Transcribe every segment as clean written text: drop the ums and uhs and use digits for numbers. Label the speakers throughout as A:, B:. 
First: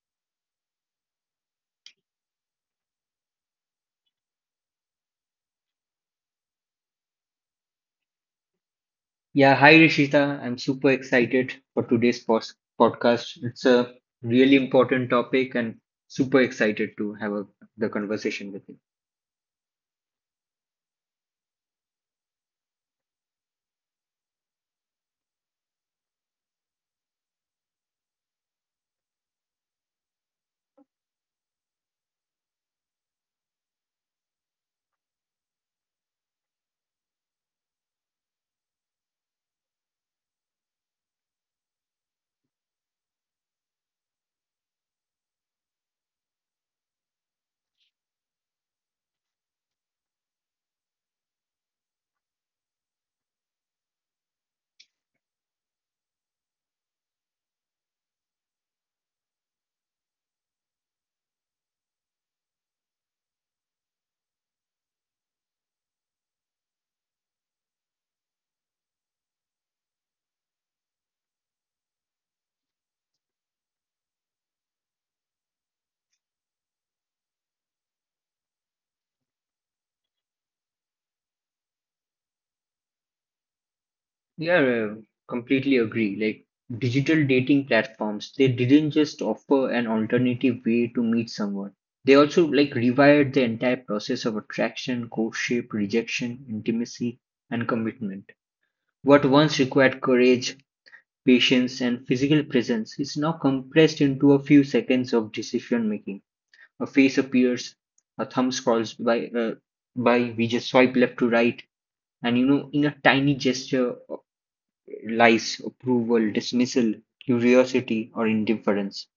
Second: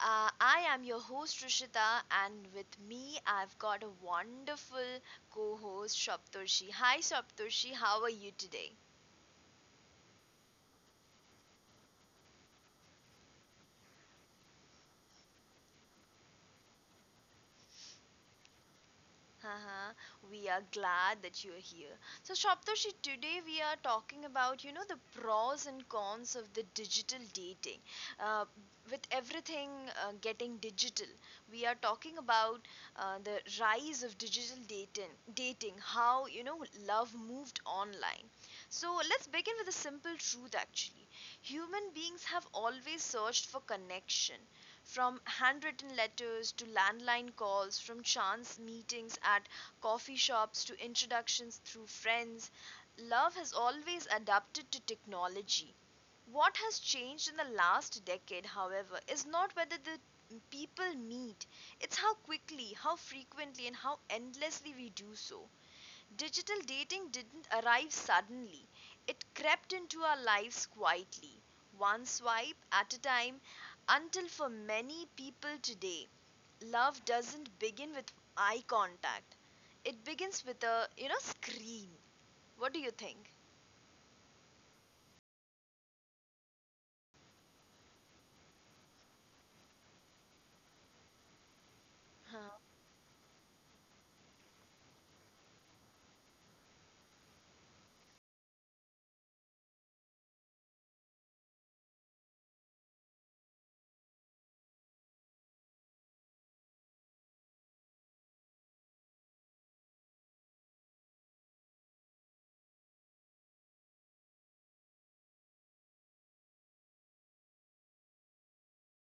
A: I am your host Rishita, and with me, I've got a wonderful co host Shaptoshi. Hi Shaptoshi, how are you today?
B: Yeah, hi Rishita. I'm super excited for today's podcast. It's a really important topic and super excited to have the conversation with you.
A: Uh-huh. We are glad that you're here. So, Shaptoshi, today we are talking about, you know, the pros and cons of the digital dating. Uh, with everything getting digital, we are talking about the rise of digital dating, how, you know, love moved online. So, let's begin with a simple truth actually. Human beings have always searched for connection, from handwritten letters to landline calls, from chance meetings at coffee shops to introductions through friends, love has always adapted to technology. What has changed in the last decade, however, is not whether the people meet, it's how quickly, how frequently, and how endlessly we do so. Digital dating didn't arrive suddenly, it crept into our lives quietly, one swipe at a time, until for many people today, love doesn't begin with eye contact. It begins with a, you know, screen. What do you think?
B: Yeah, completely agree. Like digital dating platforms, they didn't just offer an alternative way to meet someone. They also like rewired the entire process of attraction, courtship, rejection, intimacy, and commitment. What once required courage, patience, and physical presence is now compressed into a few seconds of decision making. A face appears, a thumb scrolls by, we just swipe left to right, and you know, in a tiny gesture lies approval, dismissal, curiosity, or indifference.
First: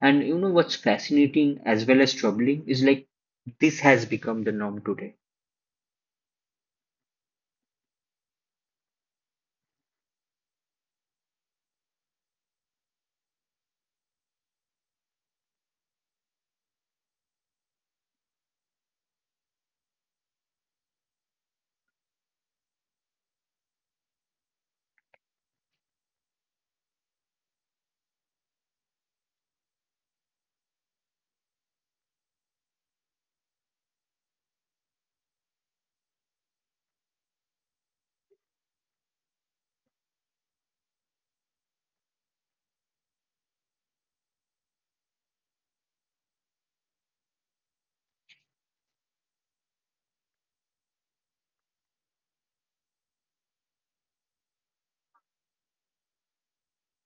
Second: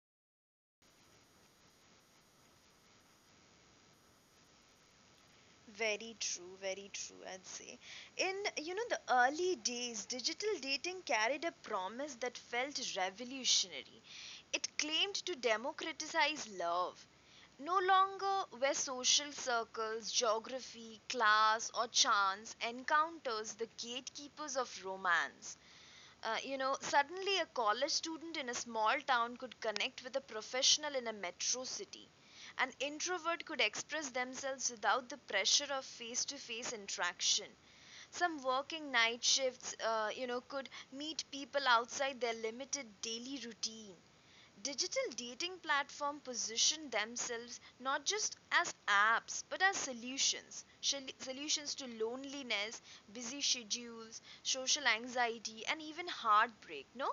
B: And you know what's fascinating as well as troubling is like this has become the norm today.
A: Very true, I'd say. In, you know, the early days, digital dating carried a promise that felt revolutionary. It claimed to democratize love, no longer were social circles, geography, class, or chance encounters the gatekeepers of romance. You know, suddenly a college student in a small town could connect with a professional in a metro city. An introvert could express themselves without the pressure of face to face interaction. Some working night shifts, you know, could meet people outside their limited daily routine. Digital dating platform position themselves not just as apps but as solutions solutions to loneliness, busy schedules, social anxiety, and even heartbreak, no?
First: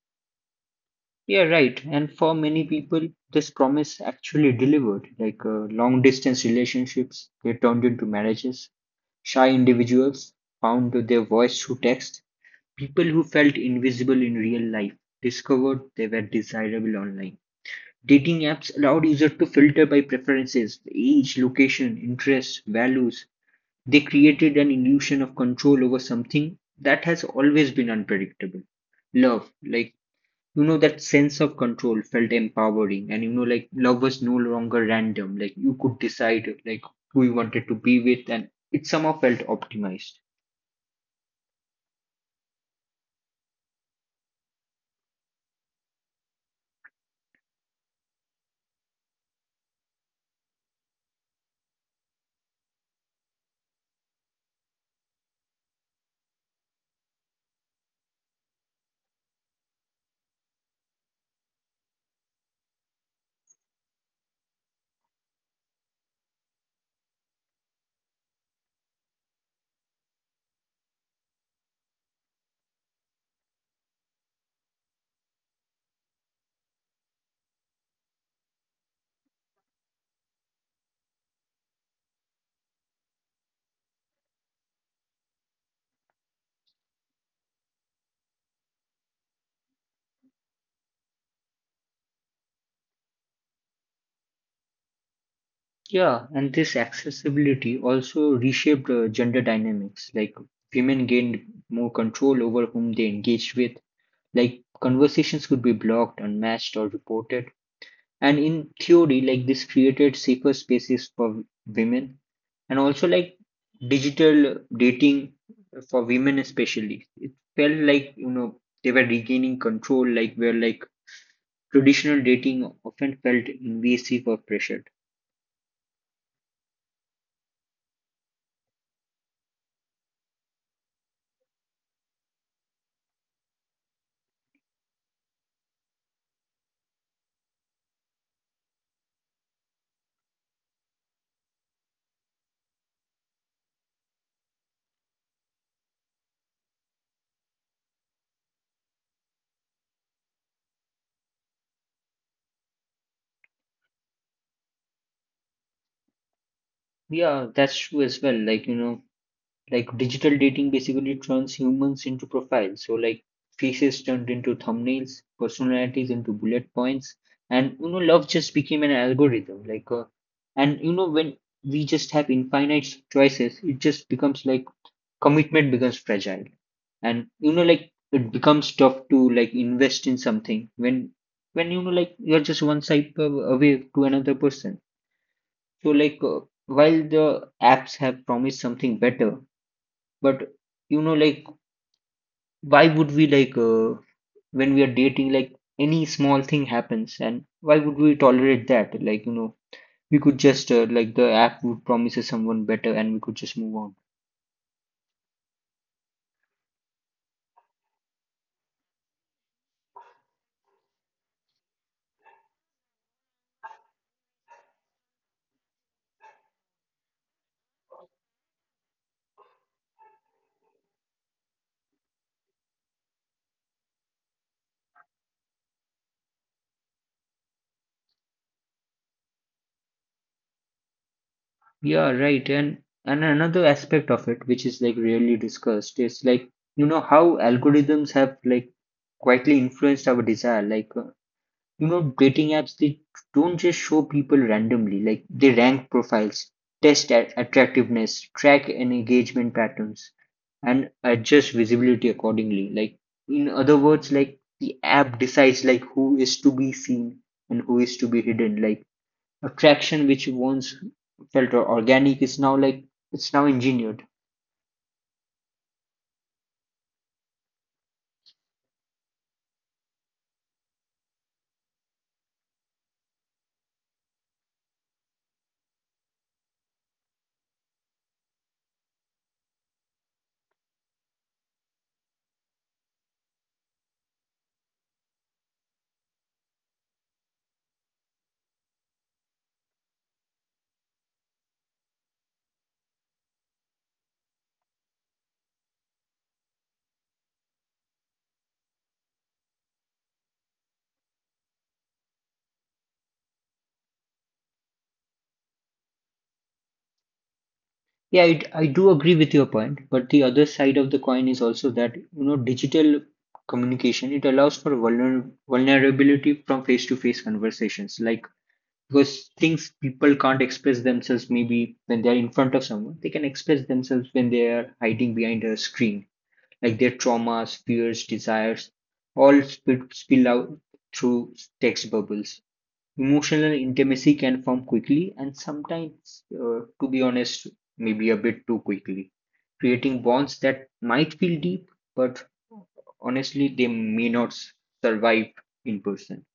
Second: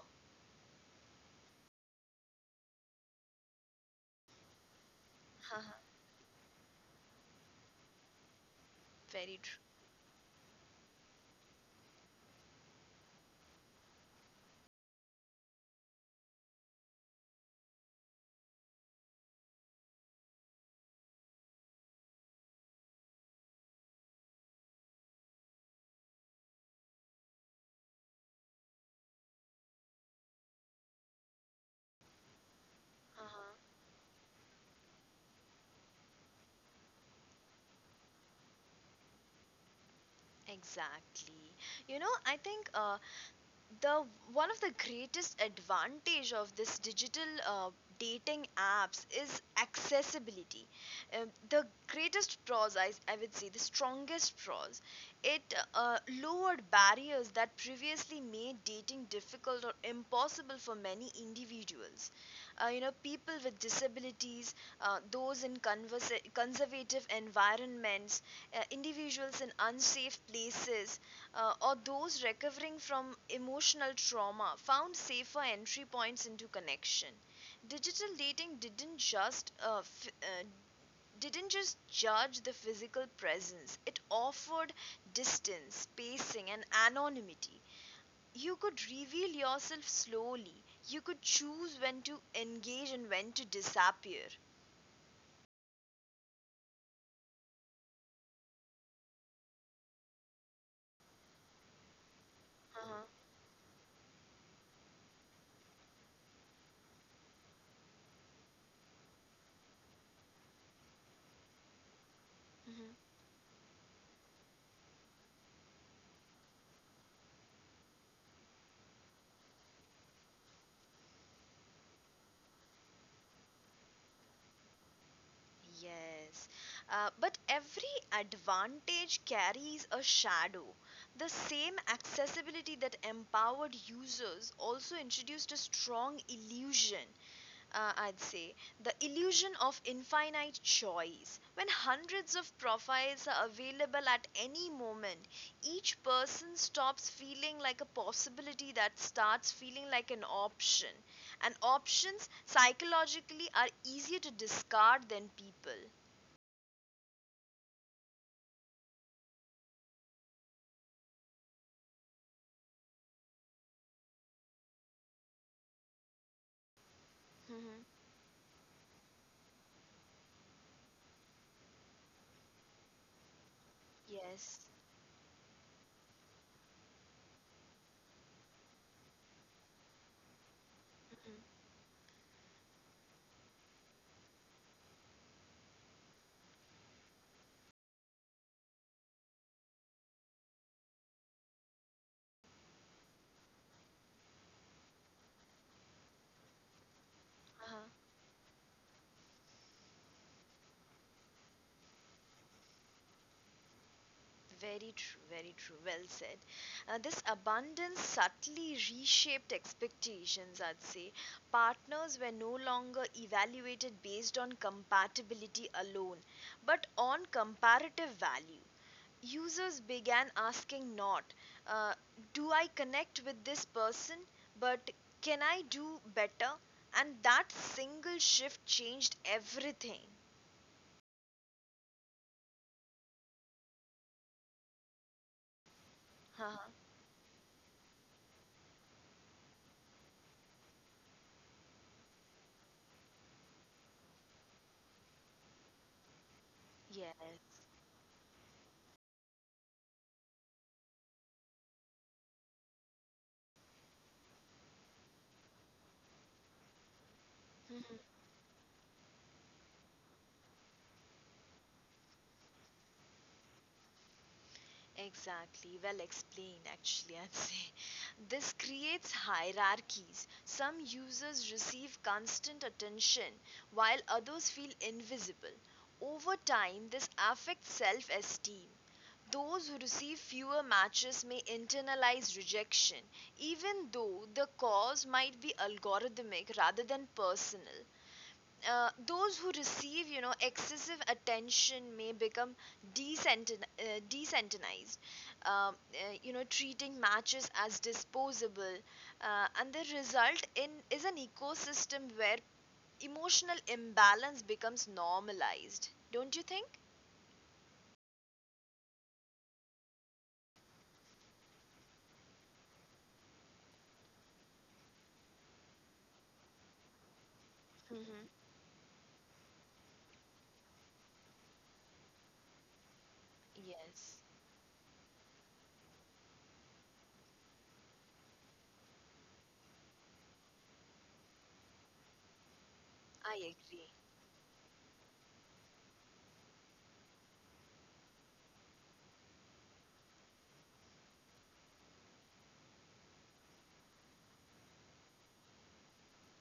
B: Yeah, right. And for many people, this promise actually delivered. Like long distance relationships, they turned into marriages.
A: Very
B: Shy
A: true.
B: individuals found their voice through text. People who felt invisible in real life discovered they were desirable online. Dating apps allowed users to filter by preferences, age, location, interests, values. They created an illusion of control over something that has always been unpredictable. Love, like, you know, that sense of control felt empowering. And, you know, like, love was no longer random. Like, you could decide, like, who you wanted to be with, and it somehow felt optimized.
A: Exactly. You know, I think the one of the greatest advantage of this digital dating apps is accessibility. The greatest pros, I would say the strongest pros, it uh, lowered barriers that previously made dating difficult or impossible for many individuals. You know, people with disabilities, those in conservative environments, individuals in unsafe places, or those recovering from emotional trauma found safer entry points into connection. Digital dating didn't just judge the physical presence. It offered distance, spacing, and anonymity. You could reveal yourself slowly. You could choose when to engage and when to disappear.
B: Yeah, and this accessibility also reshaped gender dynamics. Like women gained more control over whom they
A: Uh-huh.
B: engaged with. Like conversations could be blocked, unmatched, or reported. And in theory, like this created safer spaces for women, and
A: Mhm.
B: also like digital dating for women especially. It felt like you know they were regaining control, like where like traditional dating often felt invasive or pressured.
A: Yes, but every advantage carries a shadow. The same accessibility that empowered users also introduced a strong illusion, I'd say, the illusion of infinite choice. When hundreds of profiles are available at any moment, each person stops feeling like a possibility that starts feeling like an option. And options psychologically are easier to discard than people.
B: Yeah, that's true as well. Like you know like digital dating basically turns humans into profiles, so like faces turned into thumbnails, personalities into bullet points, and
A: Mhm.
B: you know love just became an algorithm, and you know when we just have infinite choices it just becomes like
A: Yes.
B: commitment becomes fragile, and you know like it becomes tough to like invest in something when
A: Mhm.
B: when you know like you're just one away to another person. So while the apps have promised something better, but you know, like, why would we when we are dating, like any small thing happens, and why would
A: Uh-huh.
B: we tolerate that? Like, you know, we could just like the app would promises someone better, and we could just move on.
A: Very true, very true. Well said. This abundance subtly reshaped expectations, I'd say. Partners were no longer evaluated based on compatibility alone, but on comparative value. Users began asking not, uh, do I connect with this person, but can I do better? And that single shift changed everything.
B: Yeah, right. And another aspect of it, which is like rarely discussed, is like
A: Haha,
B: you know how algorithms have like quietly influenced our desire. You know, dating apps, they don't just show people randomly, like they rank profiles, test at
A: yes.
B: attractiveness, track and engagement patterns, and adjust visibility accordingly. Like in other words, like the app decides like who is to be seen and who is to be hidden. Like attraction which once felt organic is now like it's now engineered.
A: Exactly, well explained actually, I'd say. This creates hierarchies. Some users receive constant attention while others feel invisible. Over time, this affects self esteem. Those who receive fewer matches may internalize rejection, even though the cause might be algorithmic rather than personal. Those who receive, you know, excessive attention may become desensitized. You know, treating matches as disposable, and the result in is an ecosystem where emotional imbalance becomes normalized. Don't you think?
B: Yeah, I do agree with your point, but the other side of the coin is also that you know digital communication it allows for vulnerability from face-to-face conversations, like
A: Mm-hmm.
B: because things people can't express themselves maybe when they're in front of someone, they can express themselves
A: Yes,
B: when they are hiding behind a screen, like their traumas, fears, desires, all spill out through text bubbles.
A: I
B: Emotional
A: agree.
B: intimacy can form quickly and sometimes, to be honest, maybe a bit too quickly, creating bonds that might feel deep, but honestly, they may not s- survive in person.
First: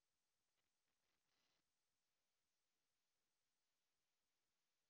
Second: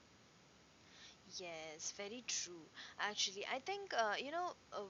A: Yes, very true. Actually, I think, you know, uh,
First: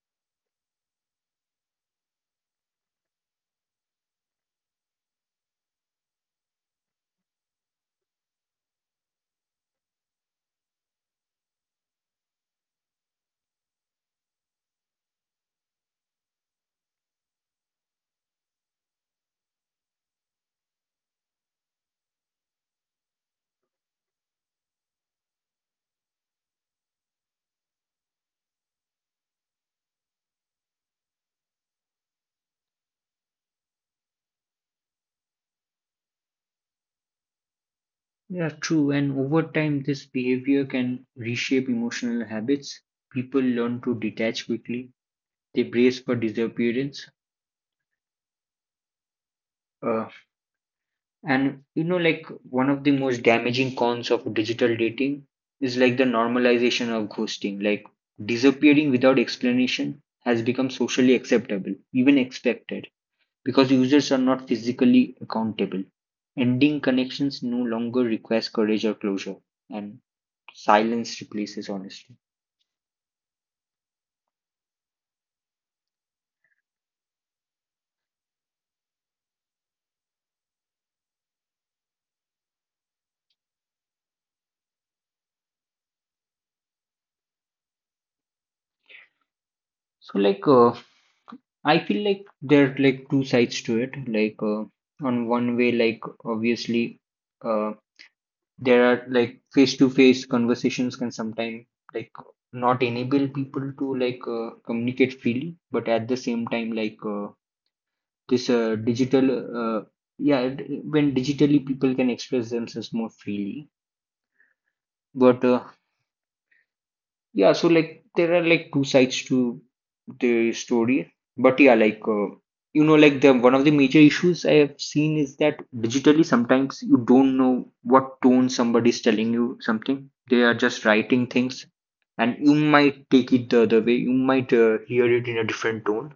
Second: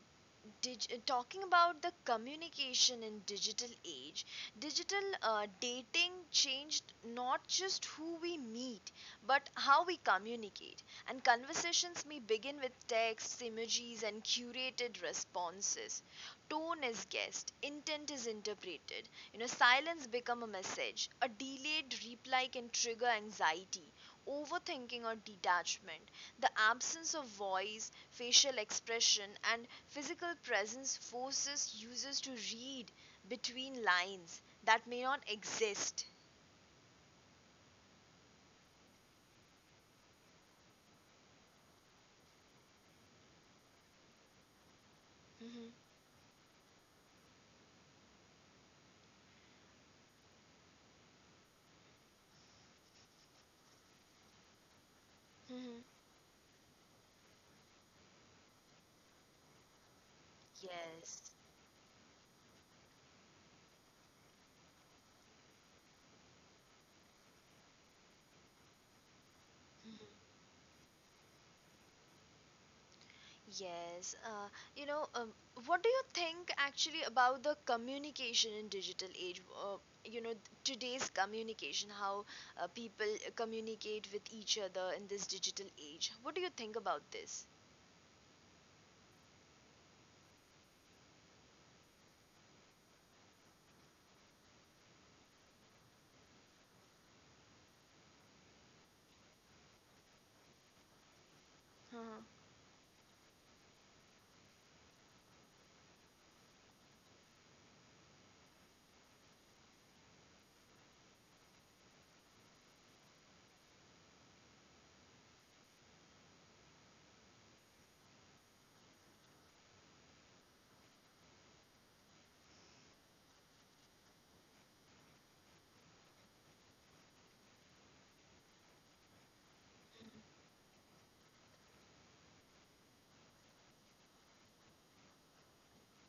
A: dig- uh, talking about the communication in digital age, digital dating changed not just who we meet, but how we communicate. And conversations may begin with texts, emojis, and curated responses. Tone is guessed, intent is interpreted. You know, silence become a message. A delayed reply can trigger anxiety, overthinking, or detachment. The absence of voice, facial expression, and physical presence forces users to read between lines that may not exist.
B: Yeah, true. And over time, this behavior can reshape emotional habits. People learn to detach quickly, they
A: Mhm,
B: brace for disappearance. Uh, And you know, like one of the most damaging cons of digital dating is
A: mhm.
B: like the normalization of ghosting. Like disappearing without explanation has become socially
A: Yes.
B: acceptable, even expected, because users are not physically accountable. Ending connections no longer requires courage or closure, and silence replaces honesty.
A: Yes, you know, what do you think actually about the communication in digital age? You know, today's communication, how people communicate with each other in this digital age. What do you think about this?
B: So, I feel like there are like two sides to it. On one way, like obviously, uh, there are like face-to-face conversations can sometimes like
A: uh
B: not enable people to communicate freely but at the same time this digital yeah it- when digitally people can express themselves more freely but yeah, so like there are like two sides to the story, but yeah, you know, like the one of the major issues I have seen is that digitally sometimes you don't know what tone somebody is telling you something. They are just writing things, and you might take it the other way. You might hear it in a different tone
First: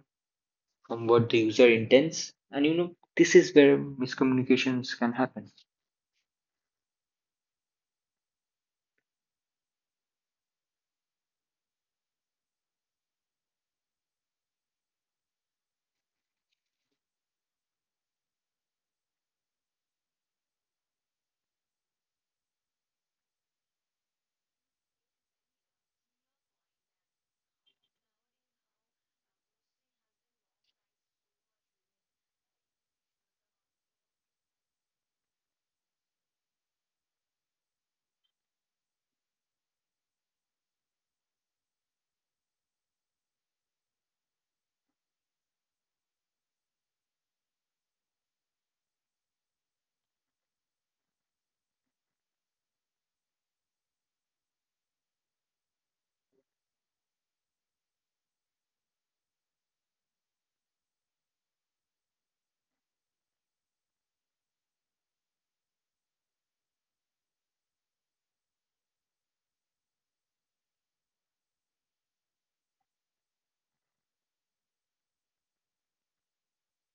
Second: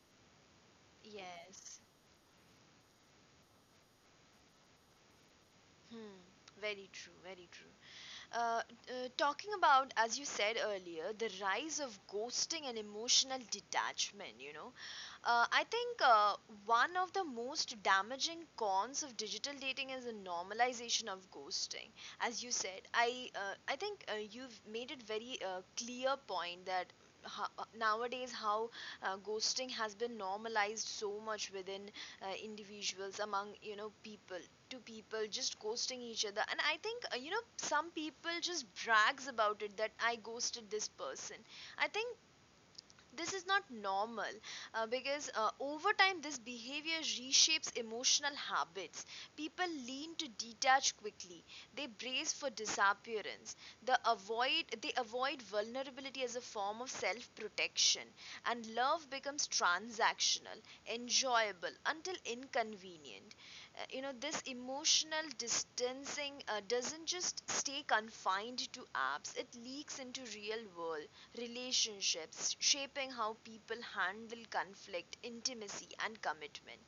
B: from what the user
A: Yes.
B: intends, and you know, this is where miscommunications can happen.
A: Hmm, very true, very true. Talking about, as you said earlier, the rise of ghosting and emotional detachment, you know, I think one of the most damaging cons of digital dating is the normalization of ghosting. As you said, I think you've made it very clear point that nowadays how ghosting has been normalized so much within individuals, among you know people, to people just ghosting each other. And I think you know some people just brags about it that I ghosted this person. I think this is not normal, because over time this behavior reshapes emotional habits. People lean to detach quickly, they brace for disappearance. They avoid vulnerability as a form of self protection, and love becomes transactional, enjoyable until inconvenient. You know, this emotional distancing doesn't just stay confined to apps, it leaks into real world relationships, shaping how people handle conflict, intimacy, and commitment.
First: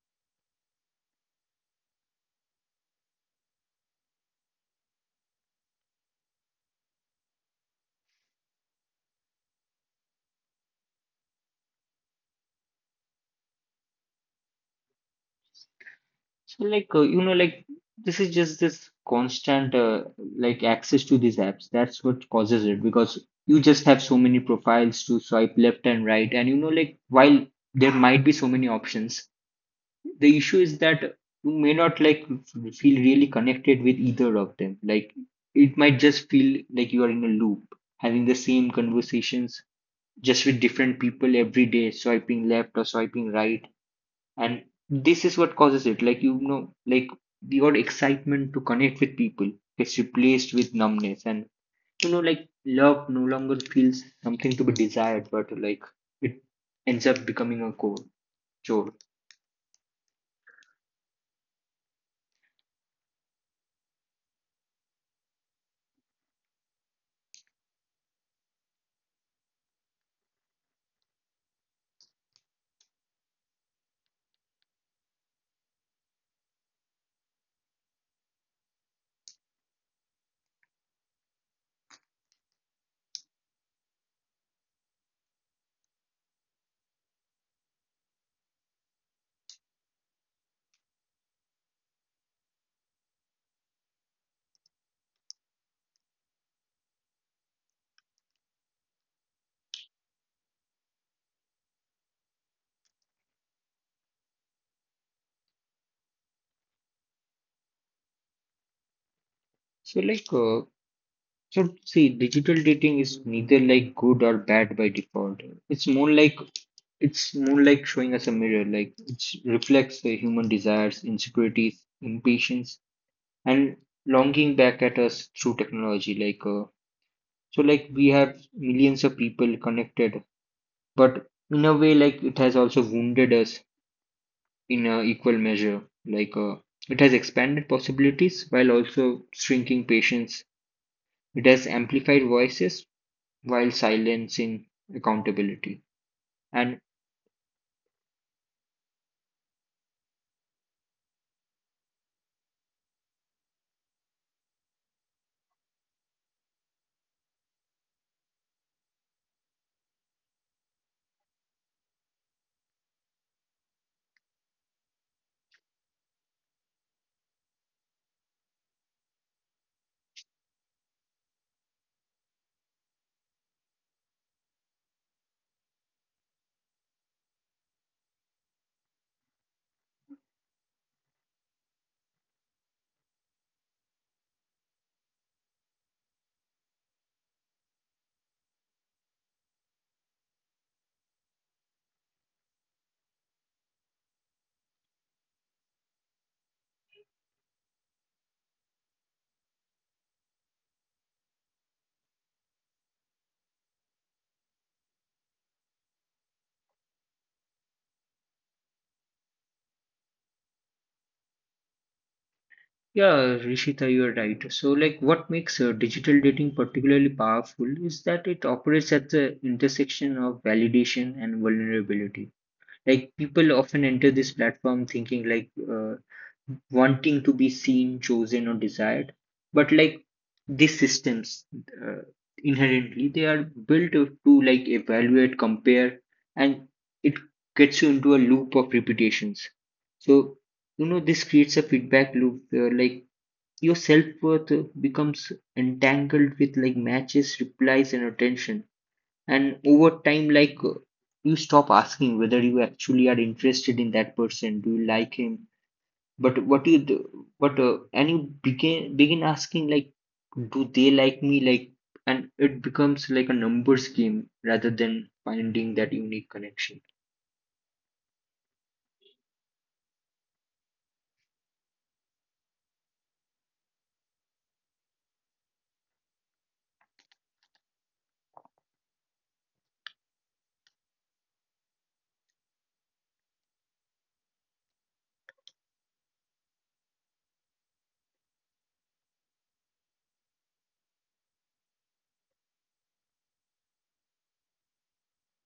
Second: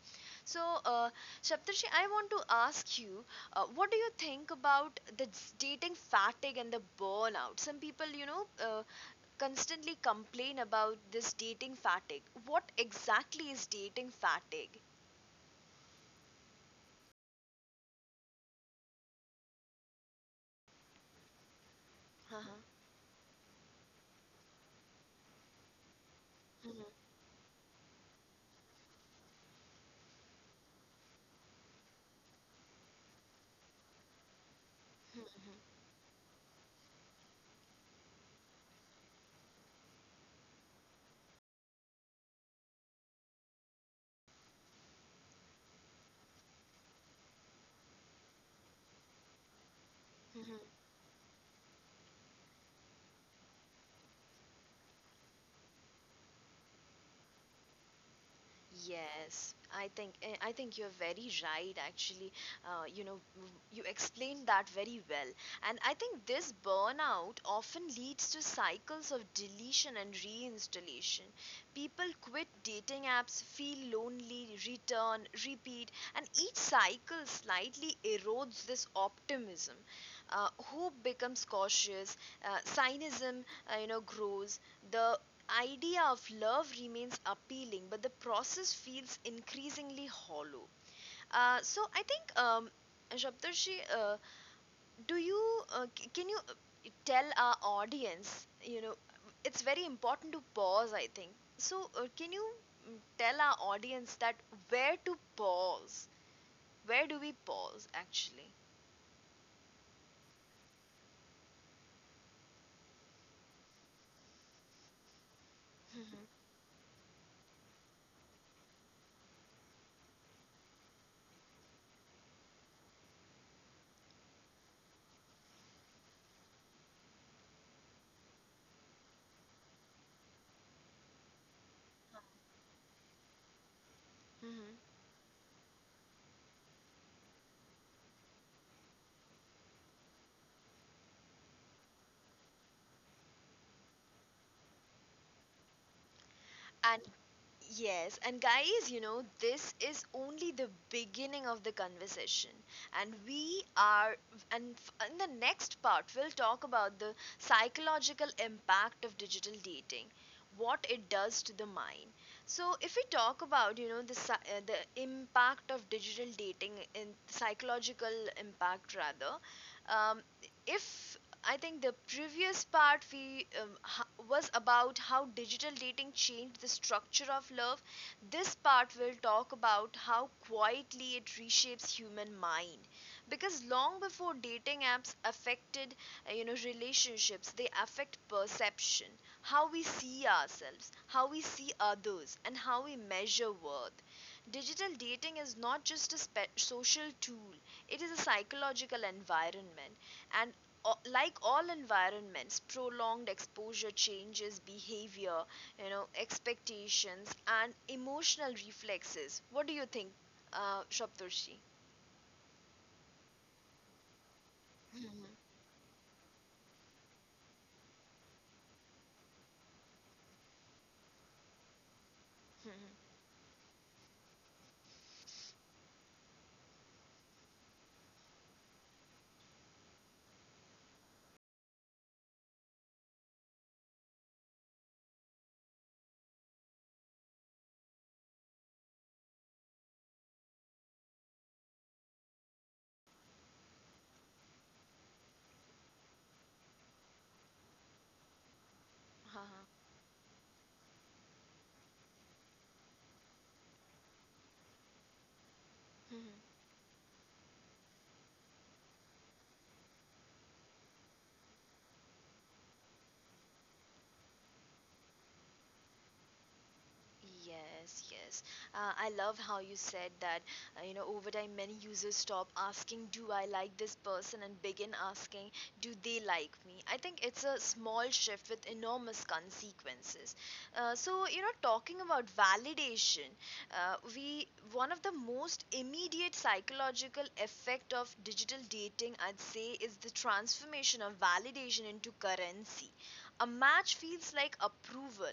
A: So, Shaptarshi, I want to ask you, what do you think about the dating fatigue and the burnout? Some people, you know, constantly complain about this dating fatigue. What exactly is dating fatigue?
B: So you know like this is just this constant like access to these apps. That's what causes it because you just have so many profiles to swipe left and right. And you know like while there might be so many options, the issue is that you may not like feel really connected with either of them. Like it might just feel like you are in a loop, having the same conversations just with different people every day, swiping left or swiping right and this is what causes it like you know like the odd excitement to connect with people gets replaced
A: Uh-huh.
B: with numbness and you know like love no longer feels something to be desired but like it ends up becoming a core chore.
A: Yes, I think you're very right. Actually, you know, you explained that very well, and I think this burnout often leads to cycles of deletion and reinstallation. People quit dating apps, feel lonely, return, repeat, and each cycle slightly erodes this optimism. Hope becomes cautious, cynism, you know, grows. The idea of love remains appealing, but the process feels increasingly hollow. So, Shabdarshi, do you can you tell our audience? You know, it's very important to pause. I think so. Can you tell our audience that where to pause? Where do we pause actually?
B: So so see digital dating is neither like good or bad by default, it's more
A: hmm
B: like it's more like showing us a mirror like it reflects the human desires, insecurities, impatience, and longing back at us through technology so like we have millions of people connected, but in a way like it has also wounded us
A: hmm
B: in a equal measure. Like uh, it has expanded possibilities while also shrinking patience. It has amplified voices while silencing accountability. And
A: And yes, and guys, you know, this is only the beginning of the conversation. And we are, and f- In the next part, we'll talk about the psychological impact of digital dating, what it does to the mind. So, if we talk about, you know, the impact of digital dating, in psychological impact rather, um, if I think the previous part was about how digital dating changed the structure of love. This part will talk about how quietly it reshapes human mind because long before dating apps affected you know relationships, they affect perception, how we see ourselves, how we see others and how we measure worth. Digital dating is not just a social tool, it is a psychological environment and like all environments, prolonged exposure changes behavior, you know, expectations, and emotional reflexes. What do you think, Shaptoshi?
B: yeah, Rishita, you're right. So like what makes digital dating particularly powerful is that it operates at the intersection of validation and vulnerability, like people often enter this platform thinking wanting to be seen, chosen, or desired but like these systems uh, inherently they are built to like evaluate, compare, and it gets you into a loop of repetitions. So you know this creates a feedback loop where like your self-worth becomes entangled with like matches, replies, and attention, and over time you stop asking whether you actually are interested in that person, do you like him, but what you do but and you begin asking like do they like me, like and it becomes like a numbers game rather than finding that unique connection.
A: Yes, yes. I love how you said that. You know, over time, many users stop asking, do I like this person? And begin asking, do they like me? I think it's a small shift with enormous consequences. So, you know, talking about validation, we one of the most immediate psychological effect of digital dating, I'd say, is the transformation of validation into currency. A match feels like approval,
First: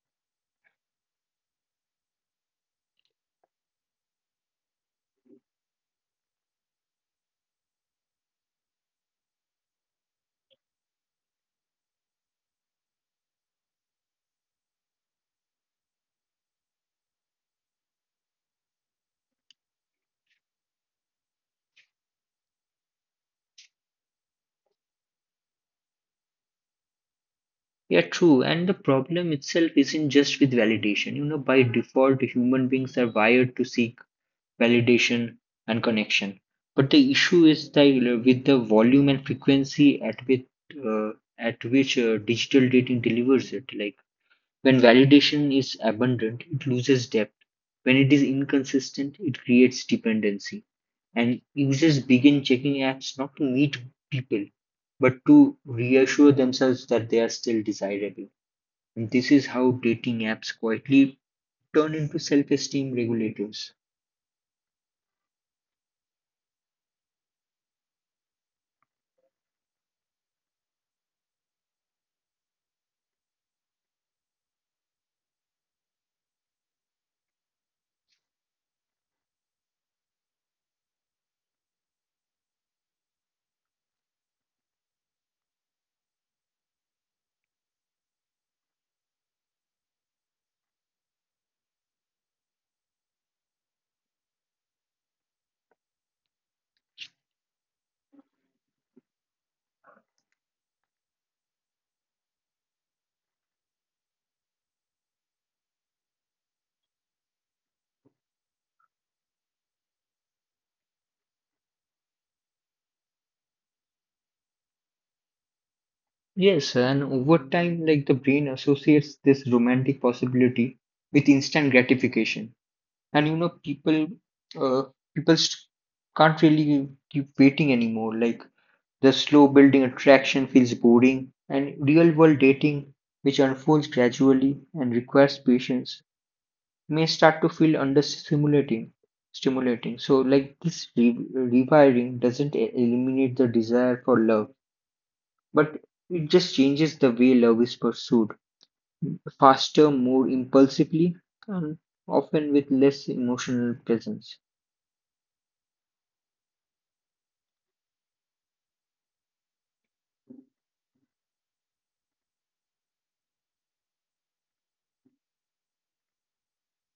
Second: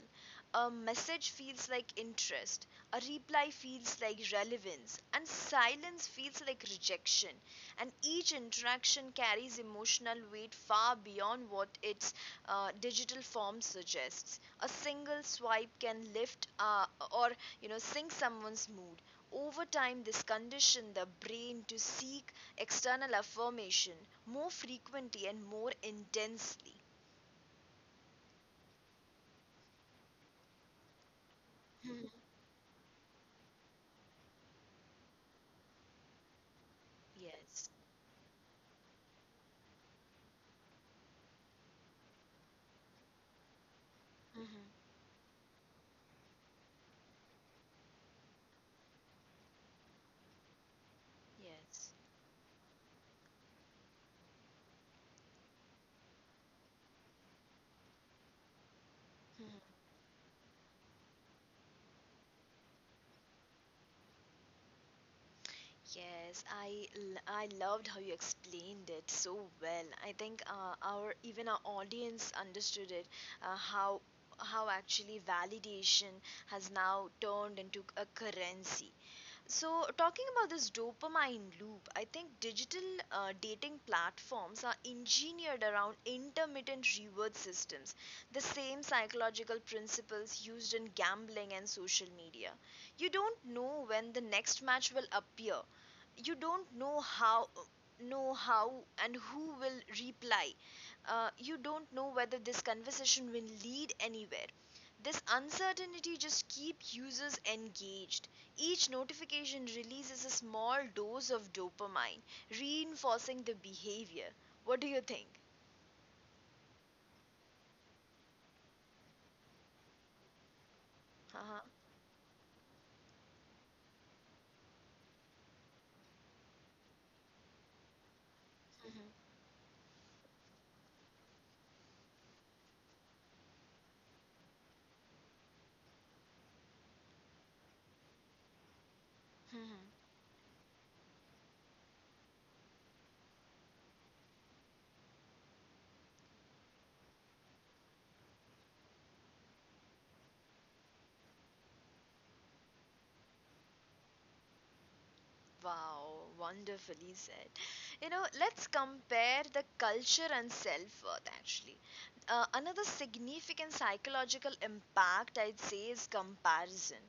A: a message feels like interest, a reply feels like relevance, and silence feels like rejection. And each interaction carries emotional weight far beyond what its digital form suggests. A single swipe can lift or you know sink someone's mood. Over time, this condition the brain to seek external affirmation more frequently and more intensely.
B: Yeah, true. And the problem itself isn't just with validation, you know by
A: Mhm.
B: default human beings are wired to seek validation and connection. But the issue
A: Yes,
B: is that with the volume and frequency at which uh, digital dating delivers it, like
A: Mhm.
B: when validation is abundant, it loses depth. When it is inconsistent, it creates dependency, and users begin checking apps not to meet people, but to reassure themselves that they are still desirable. And this is
A: yes.
B: how dating apps quietly turn into self-esteem regulators.
A: Yes, I loved how you explained it so well. I think our even our audience understood it, uh, how how actually validation has now turned into a currency. So, talking about this dopamine loop, I think digital dating platforms are engineered around intermittent reward systems, the same psychological principles used in gambling and social media. You don't know when the next match will appear. You don't know how and who will reply. You don't know whether this conversation will lead anywhere. This uncertainty just keeps users engaged. Each notification releases a small dose of dopamine, reinforcing the behavior. What do you think?
B: Yes, and over time, like the brain associates this romantic possibility with
A: Uh-huh.
B: instant gratification, and you know, uh, people st- can't really keep waiting anymore. Like
A: Mhm.
B: the slow building attraction feels boring, and real world dating, which unfolds gradually and requires patience, may start to feel
A: Mhm.
B: stimulating. So, like this re rewiring doesn't eliminate the desire for love but it just changes the way love is pursued, faster, more impulsively, and often with less emotional presence.
A: Wow, wonderfully said. You know, let's compare the culture and self worth actually. Another significant psychological impact, I'd say, is comparison.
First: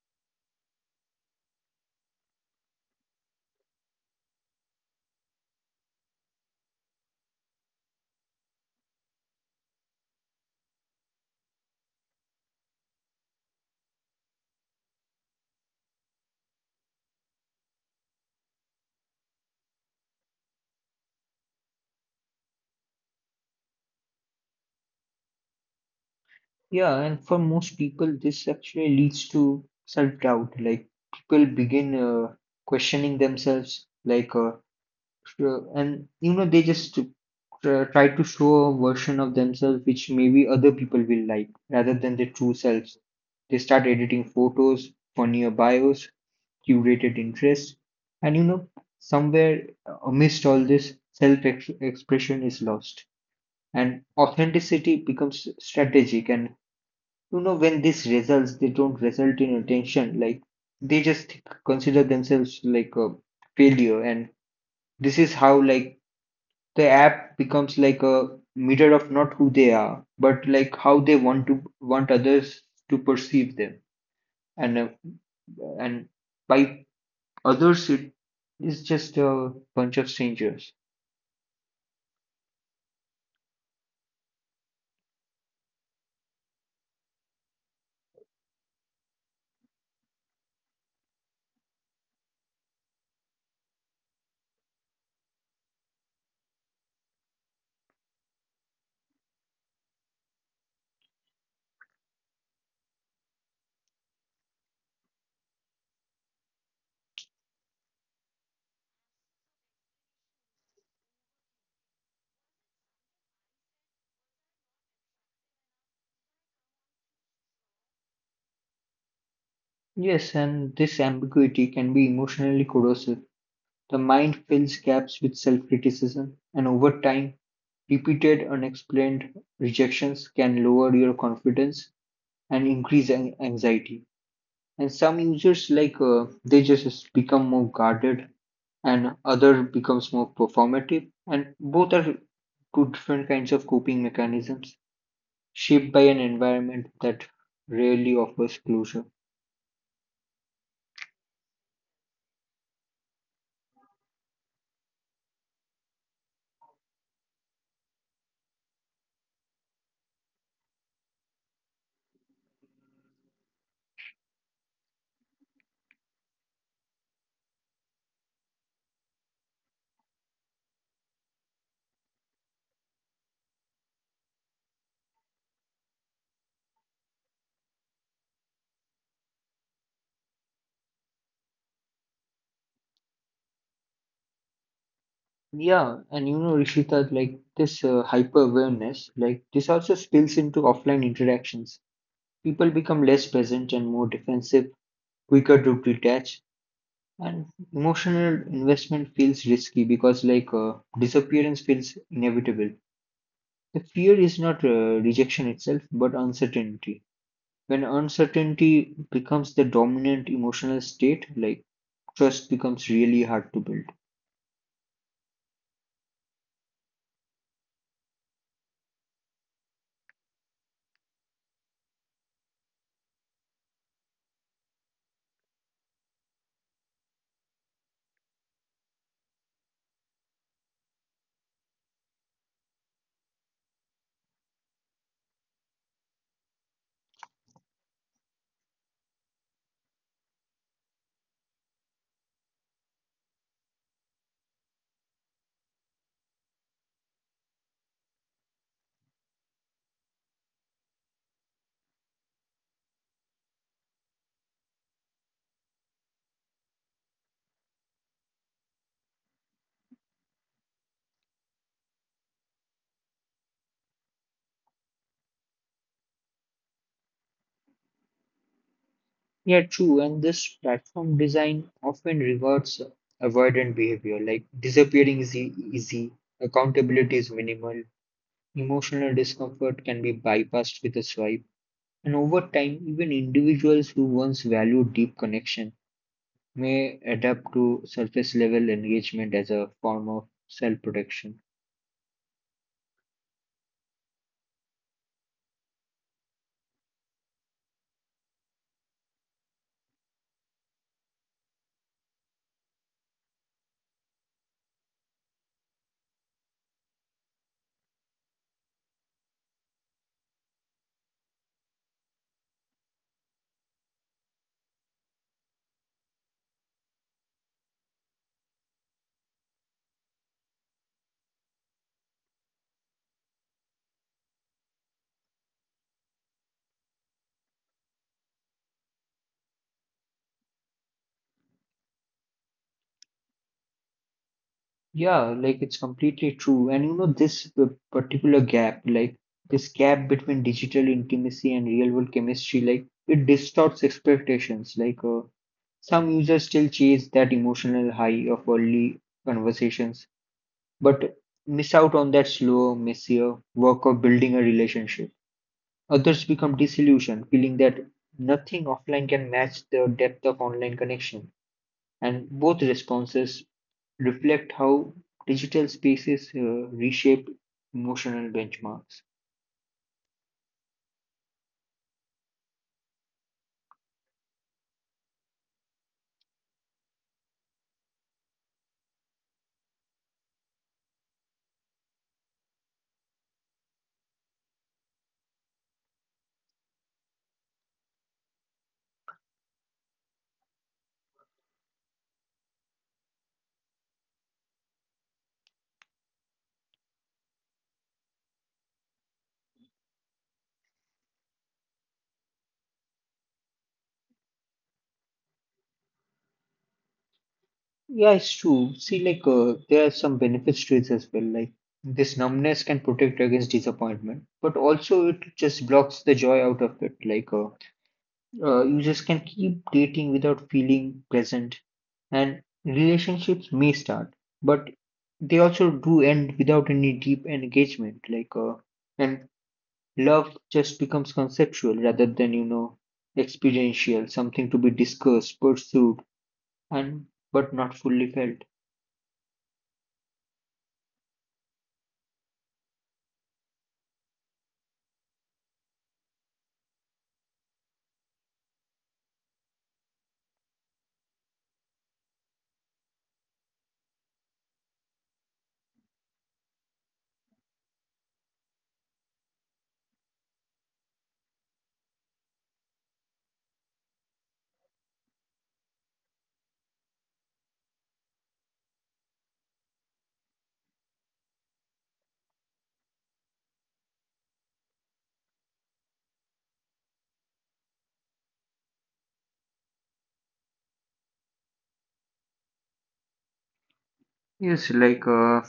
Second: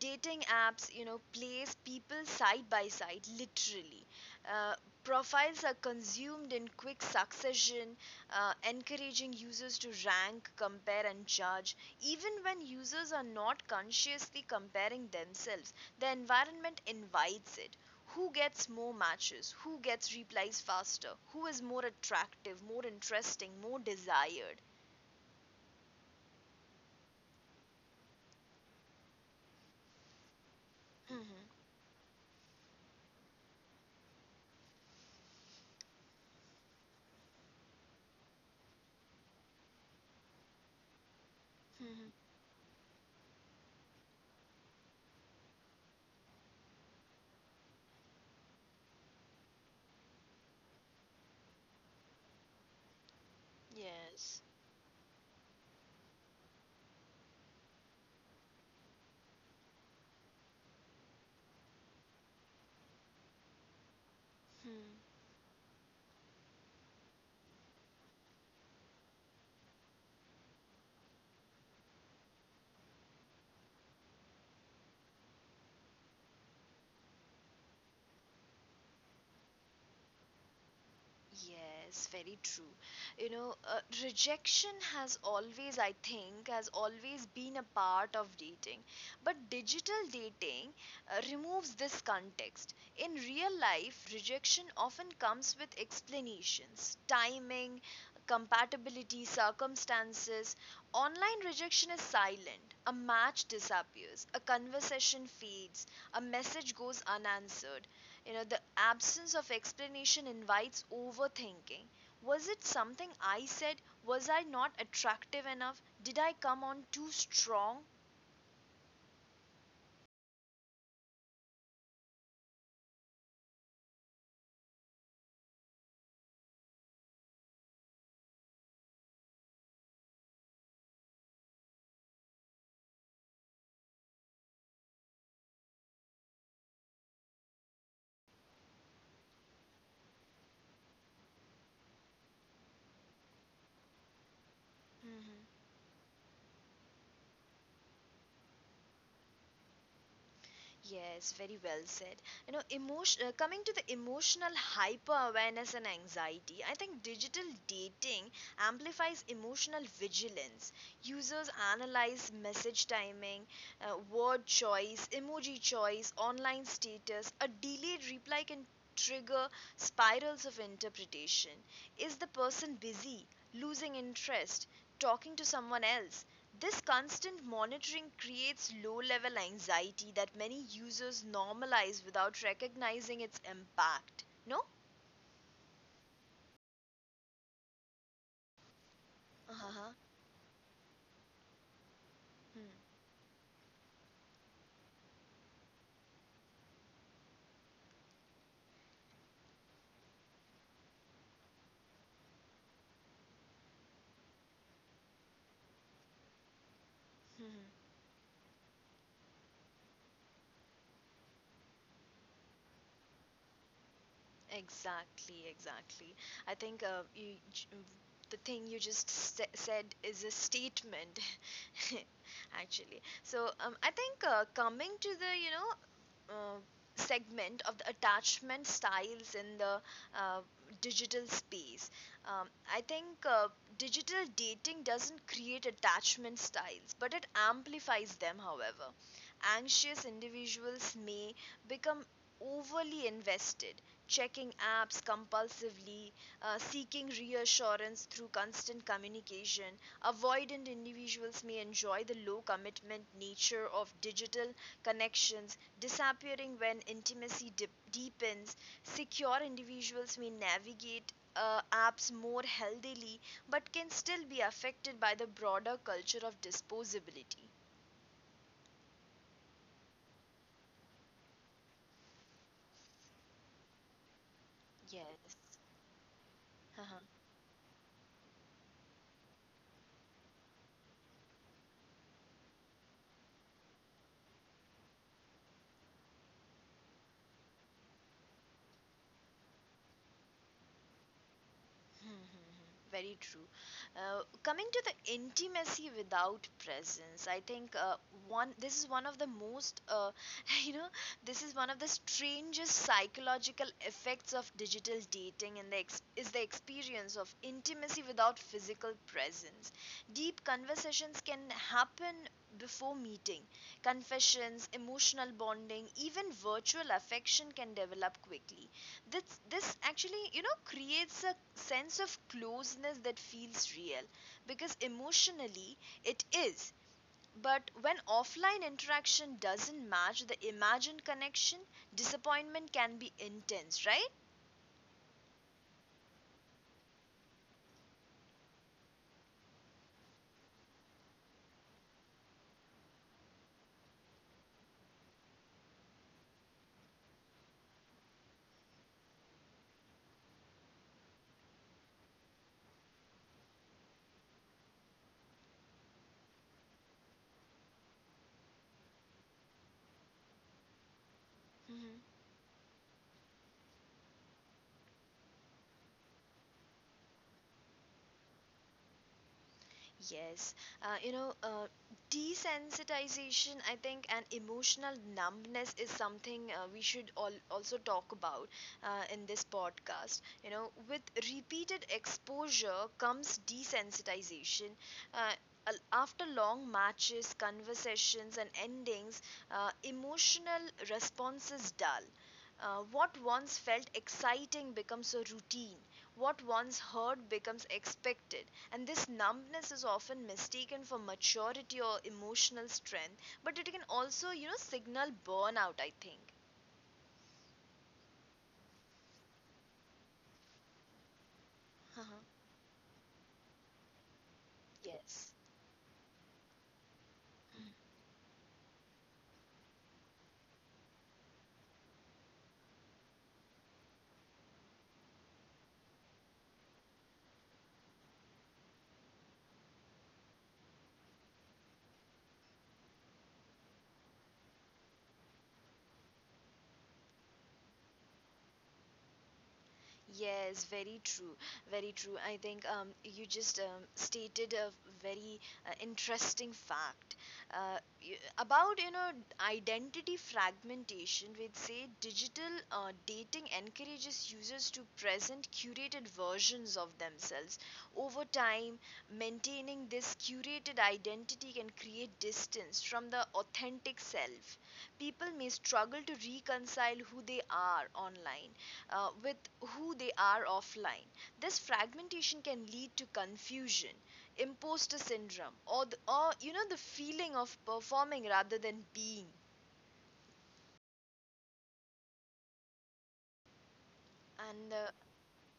A: Dating apps, you know, place people side by side, literally. Uh, Profiles are consumed in quick succession, encouraging users to rank, compare, and judge. Even when users are not consciously comparing themselves, the environment invites it: who gets more matches, who gets replies faster, who is more attractive, more interesting, more desired.
B: Yeah, and for most people, this actually leads to self doubt. Like,
A: Hmm.
B: people begin questioning themselves, and you know, they try to show a version of themselves which maybe other people will like rather
A: Hmm.
B: than their true selves. They start editing photos, funnier bios, curated interest, and you know, somewhere amidst all this, self expression is lost and
A: Yes.
B: authenticity becomes strategic. And you know, when these results, they don't result in attention, like they just consider themselves like a failure. And
A: Hmm.
B: this is how, like, the app becomes like a mirror of not who they are, but like how they want to want others to perceive them. And uh, and by Others, it is just a bunch of strangers.
A: Yes, very true. You know, rejection has always, I think, has always been a part of dating. But digital dating removes this context. In real life, rejection often comes with explanations, timing, compatibility, circumstances. Online rejection is silent. A match disappears, a conversation fades, a message goes unanswered. You know, the absence of explanation invites overthinking. Was it something I said? Was I not attractive enough? Did I come on too strong?
B: Yes, and this ambiguity can be emotionally corrosive. The mind fills gaps with self criticism, and over time, repeated unexplained rejections can lower your confidence and increase anxiety. And some users, they just become more guarded, and other becomes more performative, and both are two different kinds of coping mechanisms
A: Mhm.
B: shaped by an environment that rarely offers closure.
A: Yes, very well said. You know, coming to the emotional hyper awareness and anxiety, I think digital dating amplifies emotional vigilance. Users analyze message timing, word choice, emoji choice, online status. A delayed reply can trigger spirals of interpretation. Is the person busy, losing interest, talking to someone else? This constant monitoring creates low level anxiety that many users normalize without recognizing its impact. No?
B: Yeah, and you know, Rishita, like this hyper awareness, like
A: Uh
B: this
A: huh.
B: also spills into offline interactions. People
A: Hmm.
B: become less present and more defensive, quicker to detach, and emotional investment feels risky because, like, disappearance feels inevitable. The fear is not rejection itself, but uncertainty.
A: Hmm.
B: When uncertainty becomes the dominant emotional state, like, trust becomes really hard to build.
A: Exactly, exactly. I think the thing you just said is a statement, actually. So I think coming to the uh, segment of the attachment styles in the uh, digital space, um, I think digital dating doesn't create attachment styles, but it amplifies them. However, anxious individuals may become overly invested, checking apps compulsively, seeking reassurance through constant communication. Avoidant individuals may enjoy the low commitment nature of digital connections, disappearing when intimacy deepens. Secure individuals may navigate apps more healthily but can still be affected by the broader culture of disposability.
B: Yeah, true. And this platform design often rewards avoidant behavior, like disappearing
A: Yes.
B: is easy, accountability is minimal, emotional discomfort can be bypassed with a swipe. And over time, even individuals who once valued deep connection may adapt to surface level engagement as a form of self protection.
A: Hmm, hmm, hmm. Very true. Coming to the intimacy without presence, I think one this is one of the most you know this is one of the strangest psychological effects of digital dating and the is the experience of intimacy without physical presence. Deep conversations can happen before meeting. Confessions, emotional bonding, even virtual affection can develop quickly. This this actually creates a sense of closeness that feels real because emotionally it is. But when offline interaction doesn't match the imagined connection, disappointment can be intense, right?
B: Yeah, like it's completely true. And you know, particular gap, like this gap between digital intimacy and real world chemistry, like it distorts expectations. Like some users still chase that emotional high of early conversations, but miss out on that slower, messier work of building a relationship. Others become disillusioned, feeling that nothing offline can match the depth of online connection.
A: Mm-hmm.
B: And both responses reflect how digital spaces reshape emotional benchmarks.
A: Yes, uh, you know, uh, desensitization, I think, and emotional numbness is something we should all also talk about in this podcast. You know, with repeated exposure comes desensitization. Uh, after long matches, conversations, and endings, emotional responses dull. What once felt exciting becomes a routine. What once heard becomes expected, and this numbness is often mistaken for maturity or emotional strength, but it can also signal burnout, I think.
B: Yeah, it's true. See, like, there are some benefits to it as well. Like, this numbness can protect against disappointment, but also
A: Yes.
B: it just blocks the joy out of it. Like, users can keep dating without feeling present, and relationships may start, but they also do end without any deep engagement. Like, and love just becomes conceptual rather than experiential, something to be discussed, pursued, and but not fully felt.
A: Yes, very true, very true. I think you just stated a very interesting fact, about identity fragmentation. We'd say digital dating encourages users to present curated versions of themselves. Over time, maintaining this curated identity can create distance from the authentic self. People may struggle to reconcile who they are online with who they are offline. This fragmentation can lead to confusion, imposter syndrome, or the, or you know the feeling of performing rather than being. And
B: Yes,
A: uh,
B: like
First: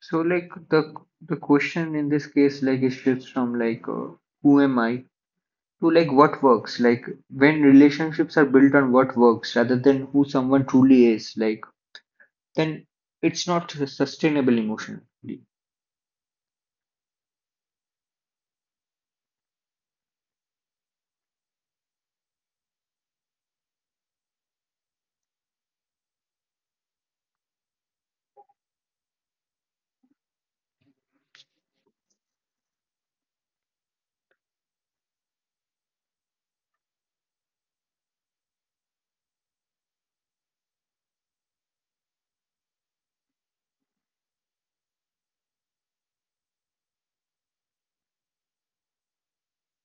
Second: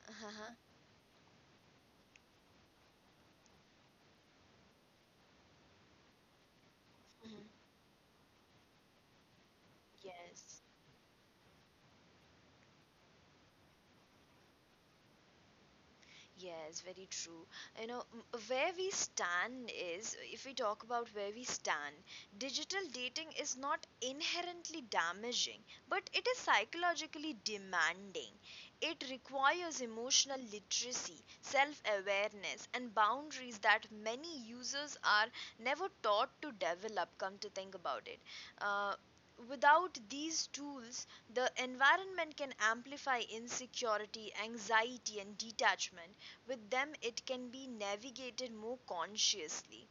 B: so like the question in this case, like it shifts from like who am I to like what works. Like
A: Mhm.
B: when relationships are built on what works rather than who
A: Yes.
B: someone truly is, like then it's not sustainable emotionally.
A: Yes, very true. You know, where we stand is, if we talk about where we stand, digital dating is not inherently damaging, but it is psychologically demanding. It requires emotional literacy, self awareness, and boundaries that many users are never taught to develop, come to think about it. Uh, without these tools, the environment can amplify insecurity, anxiety, and detachment. With them it can be navigated more consciously.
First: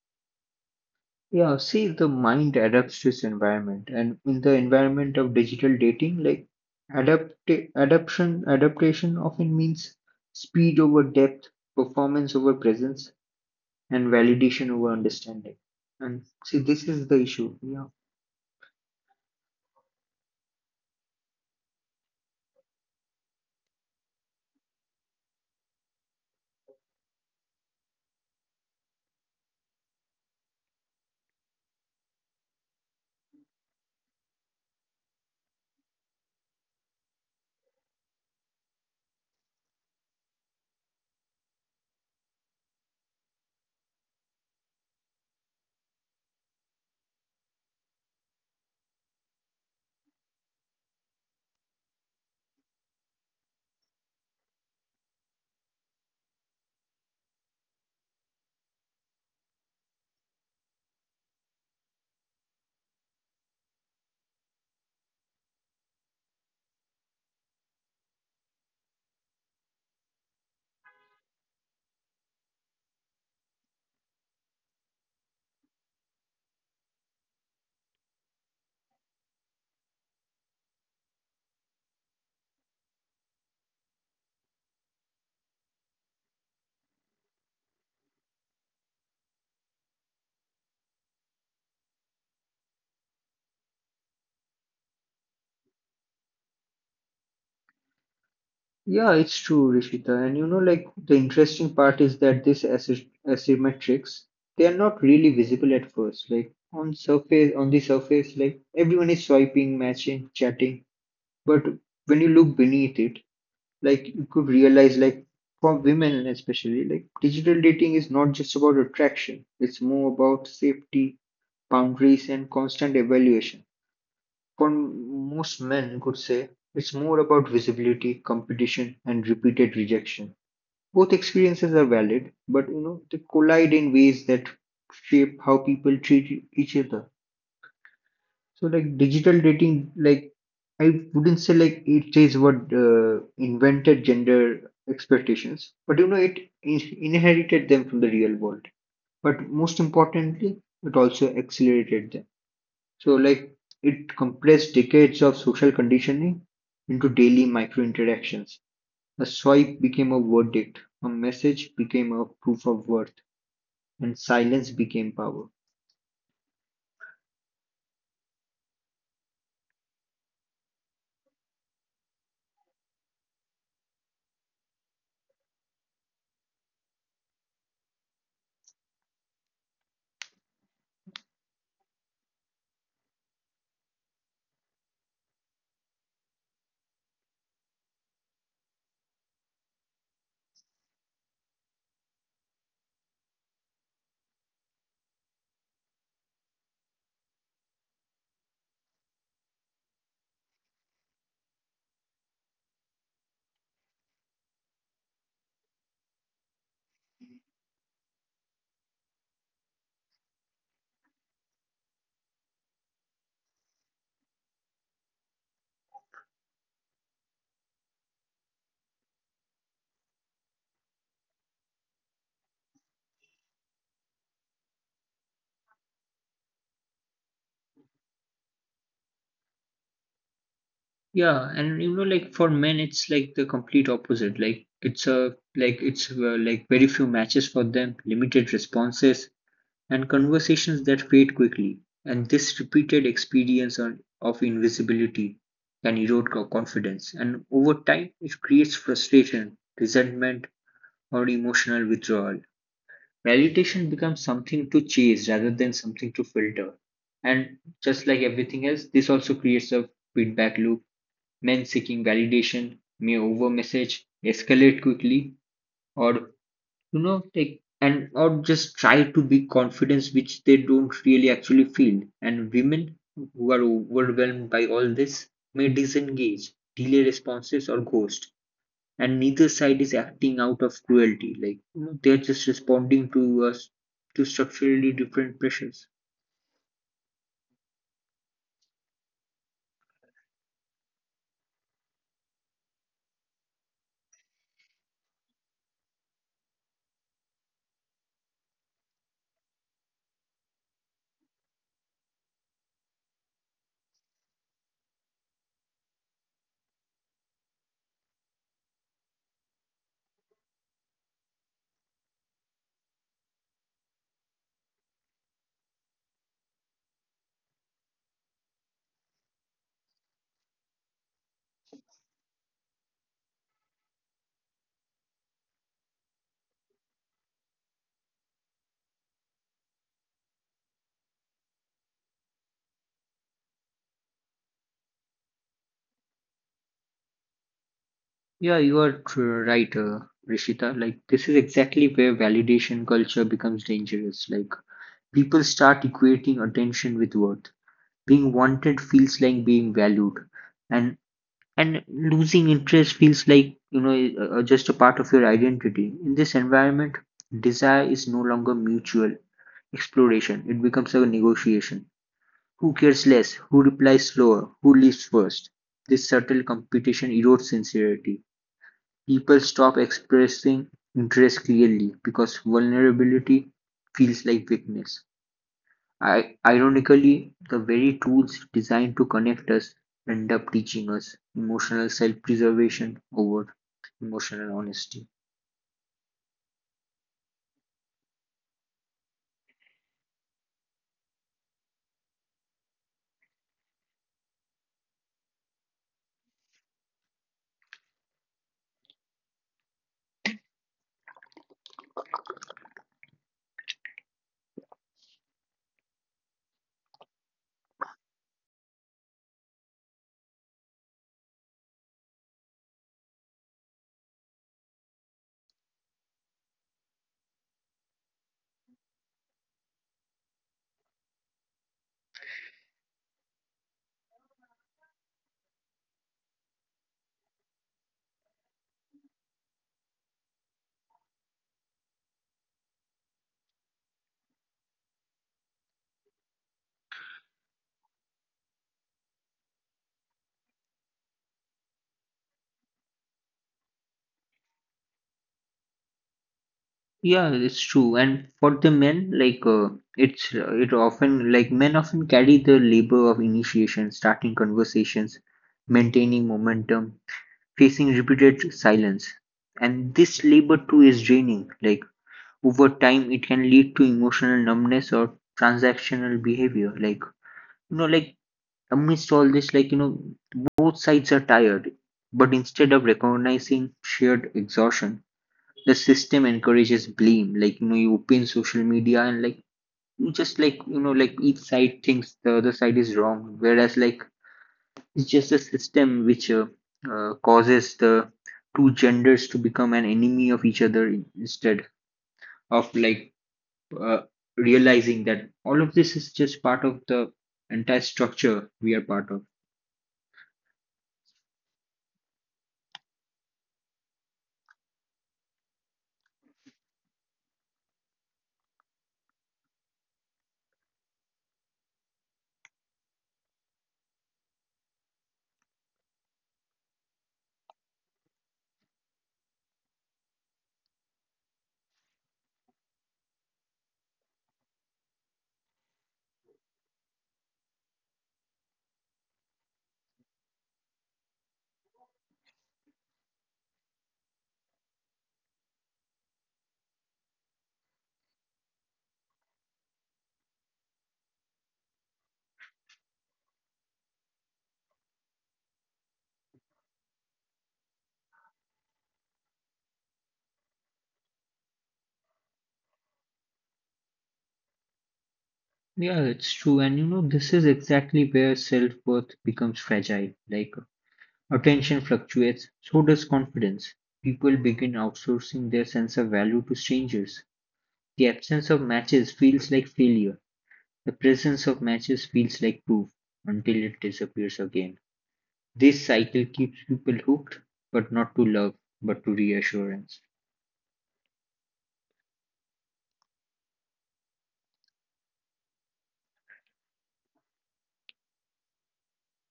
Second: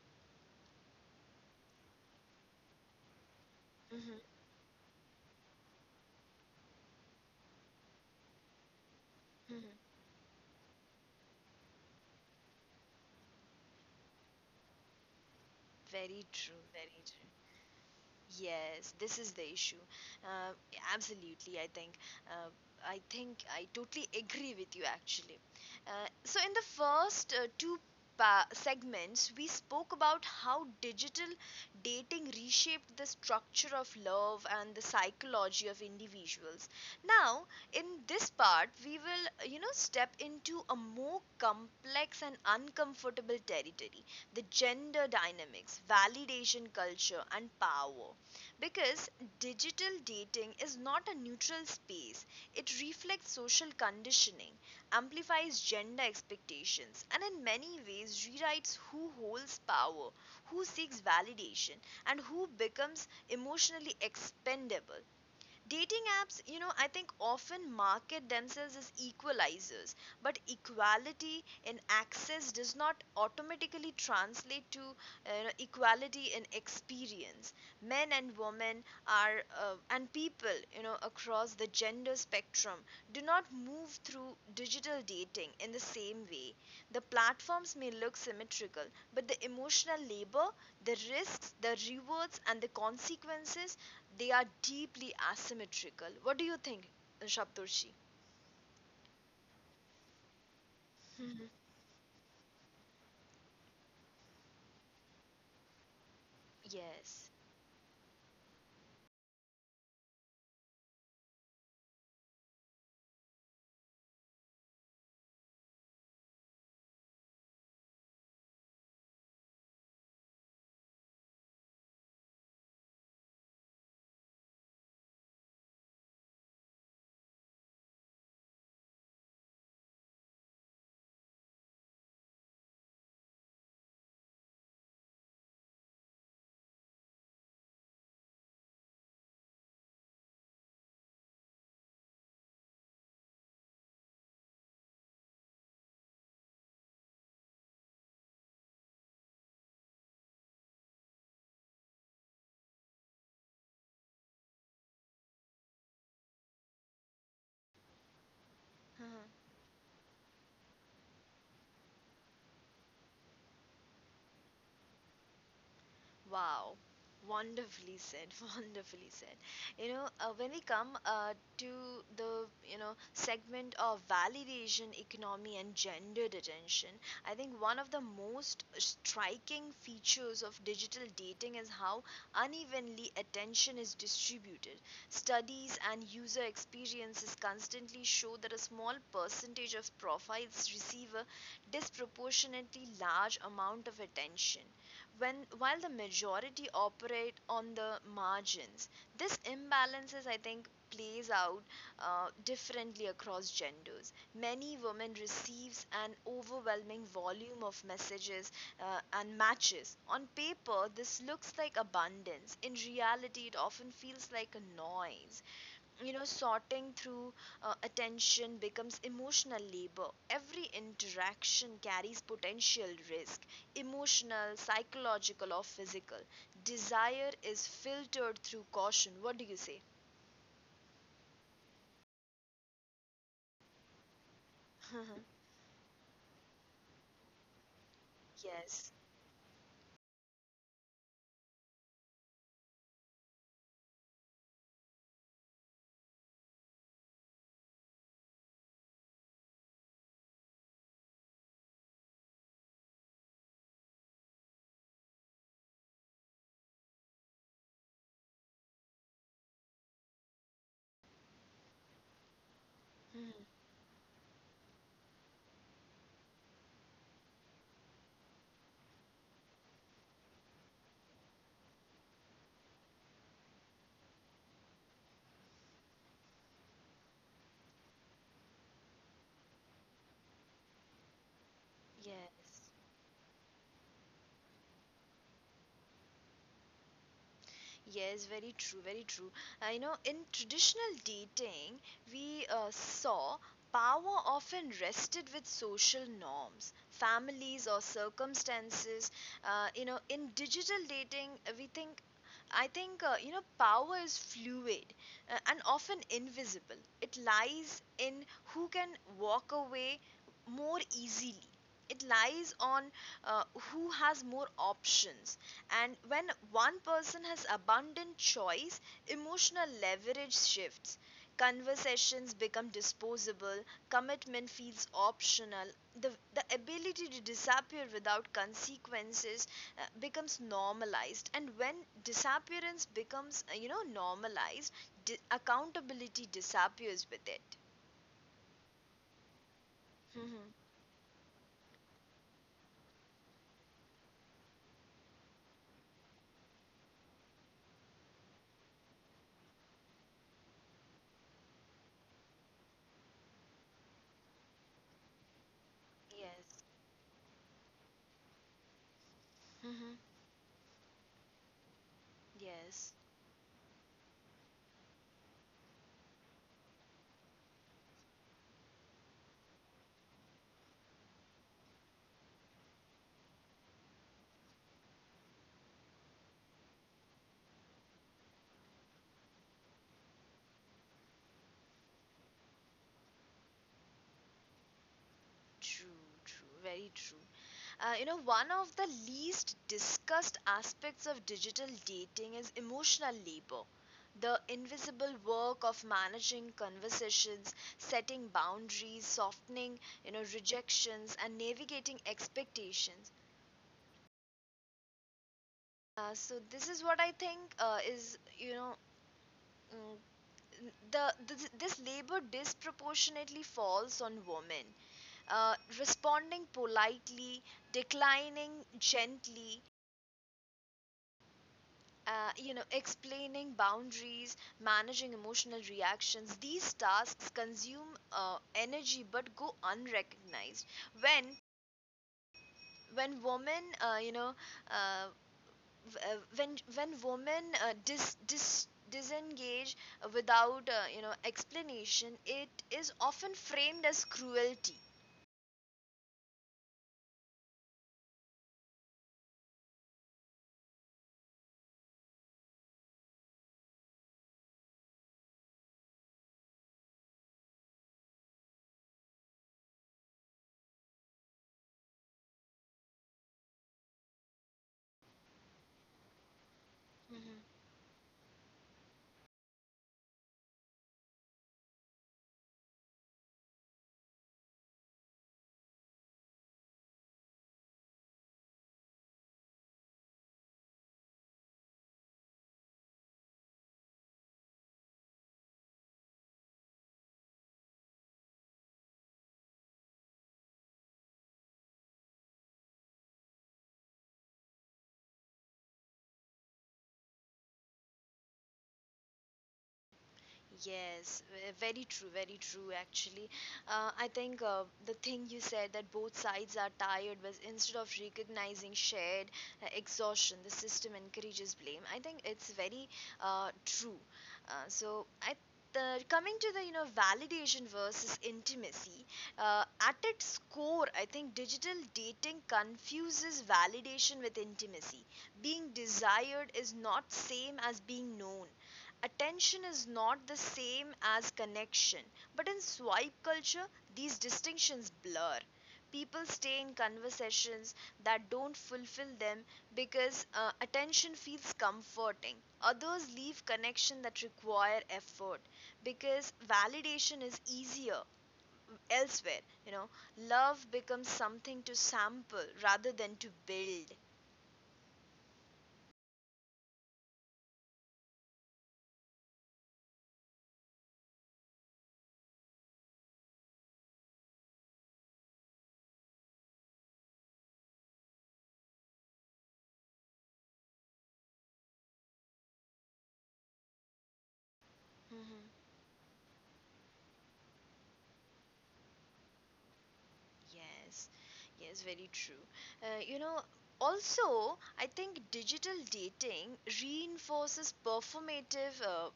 B: Yeah, see, the mind adapts to its environment,
A: Mm-hmm.
B: and in the environment of digital dating, like adapt adaptation often
A: Mm-hmm.
B: means speed over depth, performance over presence, and validation over understanding. And
A: Very
B: see,
A: true,
B: this
A: very
B: is the
A: true.
B: issue. Yeah,
A: Yes, this is the issue. Uh, absolutely, I think. Uh, I think I totally agree with you, actually. Uh, so, in the first two segments, we spoke about how digital dating reshaped the structure of love and the psychology of individuals. Now, in this part, we will step into a more complex and uncomfortable territory: the gender dynamics, validation culture, and power, because digital dating is not a neutral space. It reflects social conditioning, amplifies gender expectations, and in many ways rewrites who holds power, who seeks validation, and who becomes emotionally expendable. Dating apps, you know, I think often market themselves as equalizers, but equality in access does not automatically translate to equality in experience. Men and women are, and people, you know, across the gender spectrum, do not move through digital dating in the same way. The platforms may look symmetrical, but the emotional labor, the risks, the rewards, and the consequences, they are deeply asymmetrical. What do you think, Shabdurshi?
B: yeah, it's true, Rishita. And you know, like the
A: Mhm.
B: interesting part is that asymmetrics, they are not really visible at first. Like
A: Yes.
B: on the surface, like everyone is swiping, matching, chatting, but when you look beneath it, like you could realize, like for women especially, like digital dating is not just about attraction, it's more about safety, boundaries, and constant evaluation. For most men could say it's more about visibility, competition, and repeated rejection. Both experiences are valid, but you know they collide in ways that shape how people treat each other. So like digital dating, like I wouldn't say like it says what invented gender expectations, but you know it inherited them from the real world. But most importantly, it also accelerated them. So like it compressed decades of social conditioning into daily micro interactions. A swipe became a verdict, a message became a proof of worth, and silence became power.
A: Wow, wonderfully said, wonderfully said. You know, when we come to the segment of validation economy and gendered attention, I think one of the most striking features of digital dating is how unevenly attention is distributed. Studies and user experiences constantly show that a small percentage of profiles receive a disproportionately large amount of attention, when while the majority operate on the margins. This imbalances, I think, plays out differently across genders. Many women receives an overwhelming volume of messages and matches. On paper, this looks like abundance; in reality, it often feels like a noise. You know, sorting through attention becomes emotional labor. Every interaction carries potential risk, emotional, psychological, or physical. Desire is filtered through caution. What do you say?
B: Yeah, and you know, like for men, it's like the complete opposite. Like it's a like it's like very few matches for them, limited
A: Yes.
B: responses, and conversations that fade quickly. And this repeated experience of invisibility can erode confidence, and over time, it creates frustration, resentment, or emotional withdrawal. Validation becomes something to chase rather than something to filter. And just like everything else, this also creates a feedback loop. Men seeking validation may
A: Mhm.
B: overmessage, escalate quickly, or you know, take and or just try to be confidence which they don't really actually feel. And women who are overwhelmed by all this may disengage, delay responses, or ghost. And neither side is acting out of cruelty. Like you know, they're just
A: Yes.
B: responding to us, to structurally different pressures.
A: Yes, very true, very true. You know, in traditional dating, we saw power often rested with social norms, families, or circumstances. You know, in digital dating, we think. I think power is fluid, and often invisible. It lies in who can walk away more easily. It lies on who has more options. And when one person has abundant choice, emotional leverage shifts. Conversations become disposable, commitment feels optional, the ability to disappear without consequences becomes normalized. And when disappearance becomes, normalized, accountability disappears with it.
B: Yeah, you are right,
A: Mhm.
B: Rishita. Like, this is exactly where validation culture becomes dangerous. Like, people start equating attention with worth. Being wanted feels like being valued, and losing interest feels like you know just a part of your identity. In this
A: Yes.
B: environment, desire is no longer mutual
A: Mm-hmm.
B: exploration; it becomes a negotiation. Who
A: Yes,
B: cares less? Who replies slower? Who leaves first? This subtle competition erodes sincerity. People stop expressing interest clearly because vulnerability feels like weakness. Ironically, the very tools designed to connect us end up teaching us emotional self preservation over emotional honesty.
A: true, true, very true. You know, one of the least discussed aspects of digital dating is emotional labor. The invisible work of managing conversations, setting boundaries, softening, you know, rejections, and navigating expectations. So, this is what I think is, mm, this labor disproportionately falls on women. Uh, Responding politely, declining gently, explaining boundaries, managing emotional reactions. These tasks consume energy but go unrecognized. When when women, uh, disengage without explanation, it is often framed as cruelty.
B: Yeah, it's true. And for the men, like it's it often like men often carry the labor of initiation, starting conversations, maintaining momentum, facing repeated silence, and this labor too is draining. Like over time, it can lead to emotional numbness or transactional behavior. Like you know, like amidst all this, like, you know, both sides are tired. But instead of recognizing shared exhaustion, the system encourages blame. Like, you know, you open social media and, like, you just, like, you know, like each side thinks the other side is wrong. Whereas, like, it's just a system which causes the two genders to become an enemy of each other instead of, like, uh, realizing that all of this is just part of the entire structure we are part of.
A: Yes, very true, very true actually. I think the thing you said, that both sides are tired, but instead of recognizing shared exhaustion, the system encourages blame, I think, it's very true. So, coming to the validation versus intimacy, at its core, I think digital dating confuses validation with intimacy. Being desired is not same as being known. Attention is not the same as connection. But in swipe culture, these distinctions blur. People stay in conversations that don't fulfill them because attention feels comforting. Others leave connection that require effort because validation is easier elsewhere. You know, love becomes something to sample rather than to build.
B: Yeah, it's true. And you know, this is exactly where self-worth becomes fragile. Like attention fluctuates, so does confidence. People begin outsourcing their sense of value to strangers. The absence of matches feels like failure. The presence of matches feels like proof until it disappears again.
A: Mhm.
B: This cycle keeps people hooked, but not to love, but to reassurance.
A: Yes, yes, very true. You know, also, I think digital dating reinforces performative uh,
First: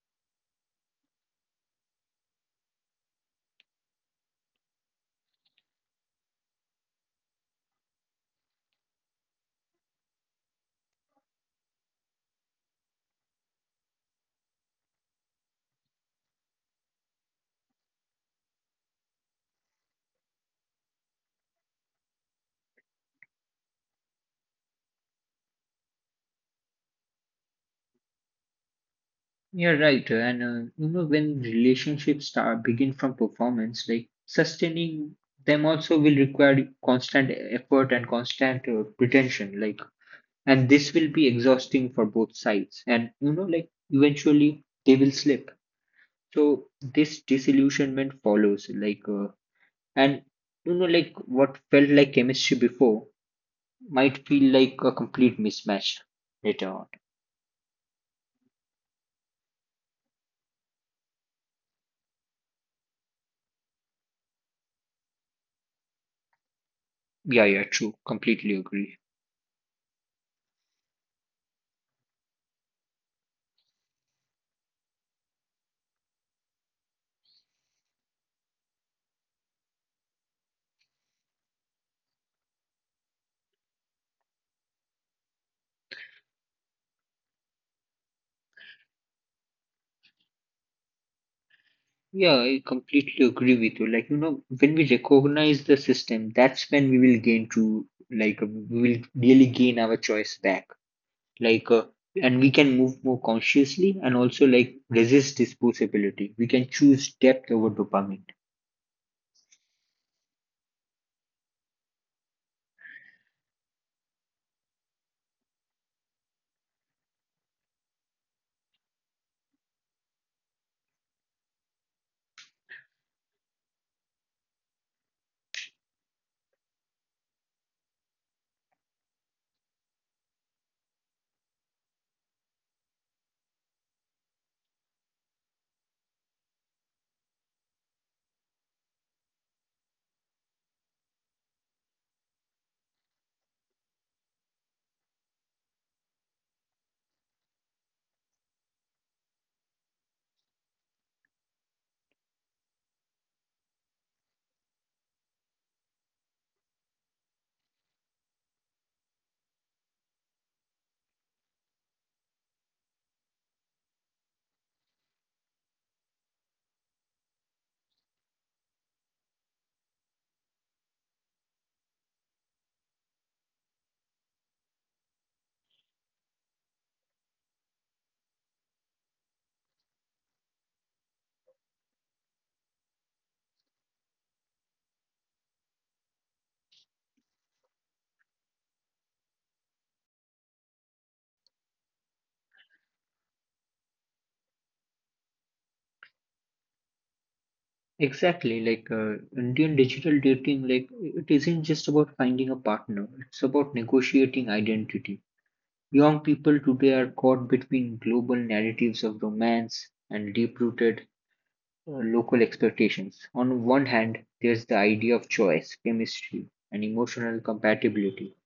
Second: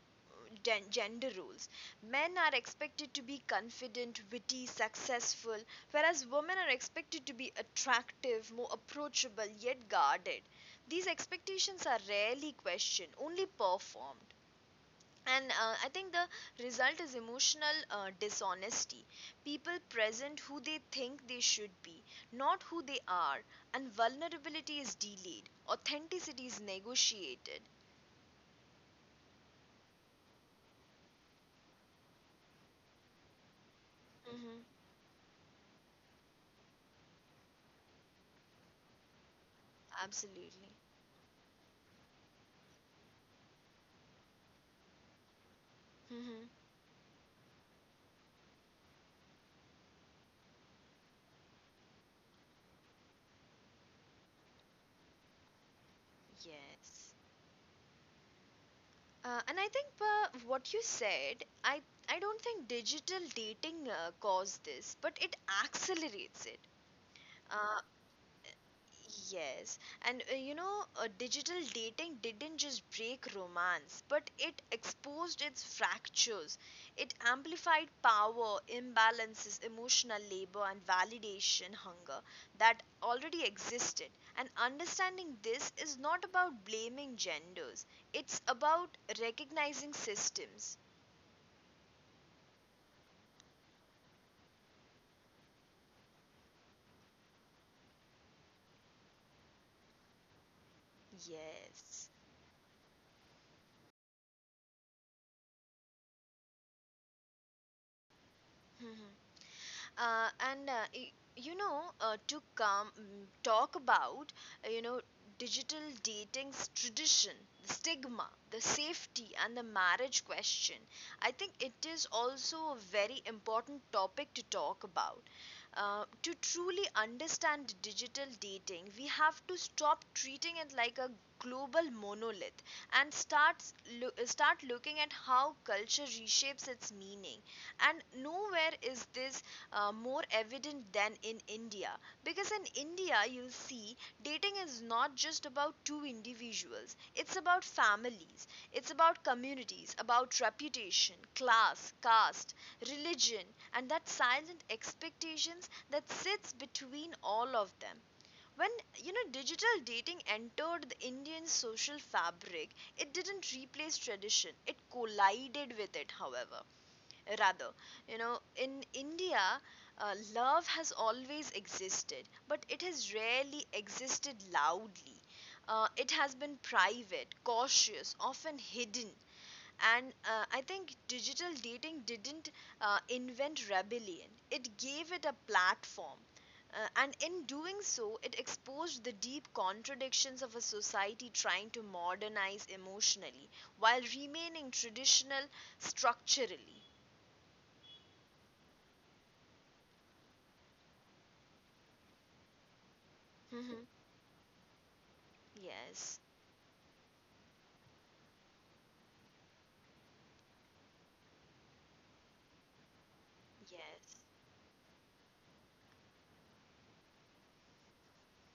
A: gen- gender roles. Men are expected to be confident, witty, successful, whereas women are expected to be attractive, more approachable, yet guarded. These expectations are rarely questioned, only performed. And I think the result is emotional dishonesty. People present who they think they should be, not who they are. And vulnerability is delayed, authenticity is negotiated.
B: You're right, and you know, when relationships start begin from performance, like
A: Mm-hmm.
B: sustaining them also will require constant effort and constant pretension, like, and
A: Absolutely.
B: this will be exhausting for both sides, and you know, like eventually they will slip.
A: Mm-hmm.
B: So this disillusionment follows, like, and you know, like what felt like chemistry before might feel like a complete mismatch later on.
A: Yes. And I think what you said, I don't think digital dating caused this, but it accelerates it.
B: Yeah, yeah,
A: uh,
B: true. Completely agree.
A: Yes, and digital dating didn't just break romance, but it exposed its fractures. It amplified power, imbalances, emotional labor, and validation hunger that already existed. And understanding this is not about blaming genders, it's about recognizing systems.
B: Yeah, I completely agree with you. Like, you know, when we recognize the system, that's when we will gain to, like, we will really gain our choice back. Like,
A: Yes.
B: and we can move more consciously and also, like, resist disposability. We can choose depth over dopamine.
A: And to talk about uh, you know digital dating's tradition, the stigma, the safety, and the marriage question. I think it is also a very important topic to talk about. To truly understand digital dating, we have to stop treating it like a global monolith and start looking at how culture reshapes its meaning. And nowhere is this more evident than in India. Because in India, you'll see dating is not just about two individuals, it's about families, it's about communities, about reputation, class, caste, religion, and that silent expectations that sits between all of them. When digital dating entered the Indian social fabric, it didn't replace tradition. It collided with it, however rather you know in india love has always existed but it has rarely existed loudly. It has been private cautious often hidden. And I think digital dating didn't invent rebellion, it gave it a platform. And in doing so, it exposed the deep contradictions of a society trying to modernize emotionally while remaining traditional structurally.
B: Exactly. Like, Indian digital dating, like, it isn't just about finding a partner, it's
A: Hmm.
B: about negotiating identity.
A: Yes,
B: Young people today are caught between global narratives of romance and deep rooted local expectations. On one
A: yes.
B: hand, there's the idea of choice, chemistry, and emotional compatibility.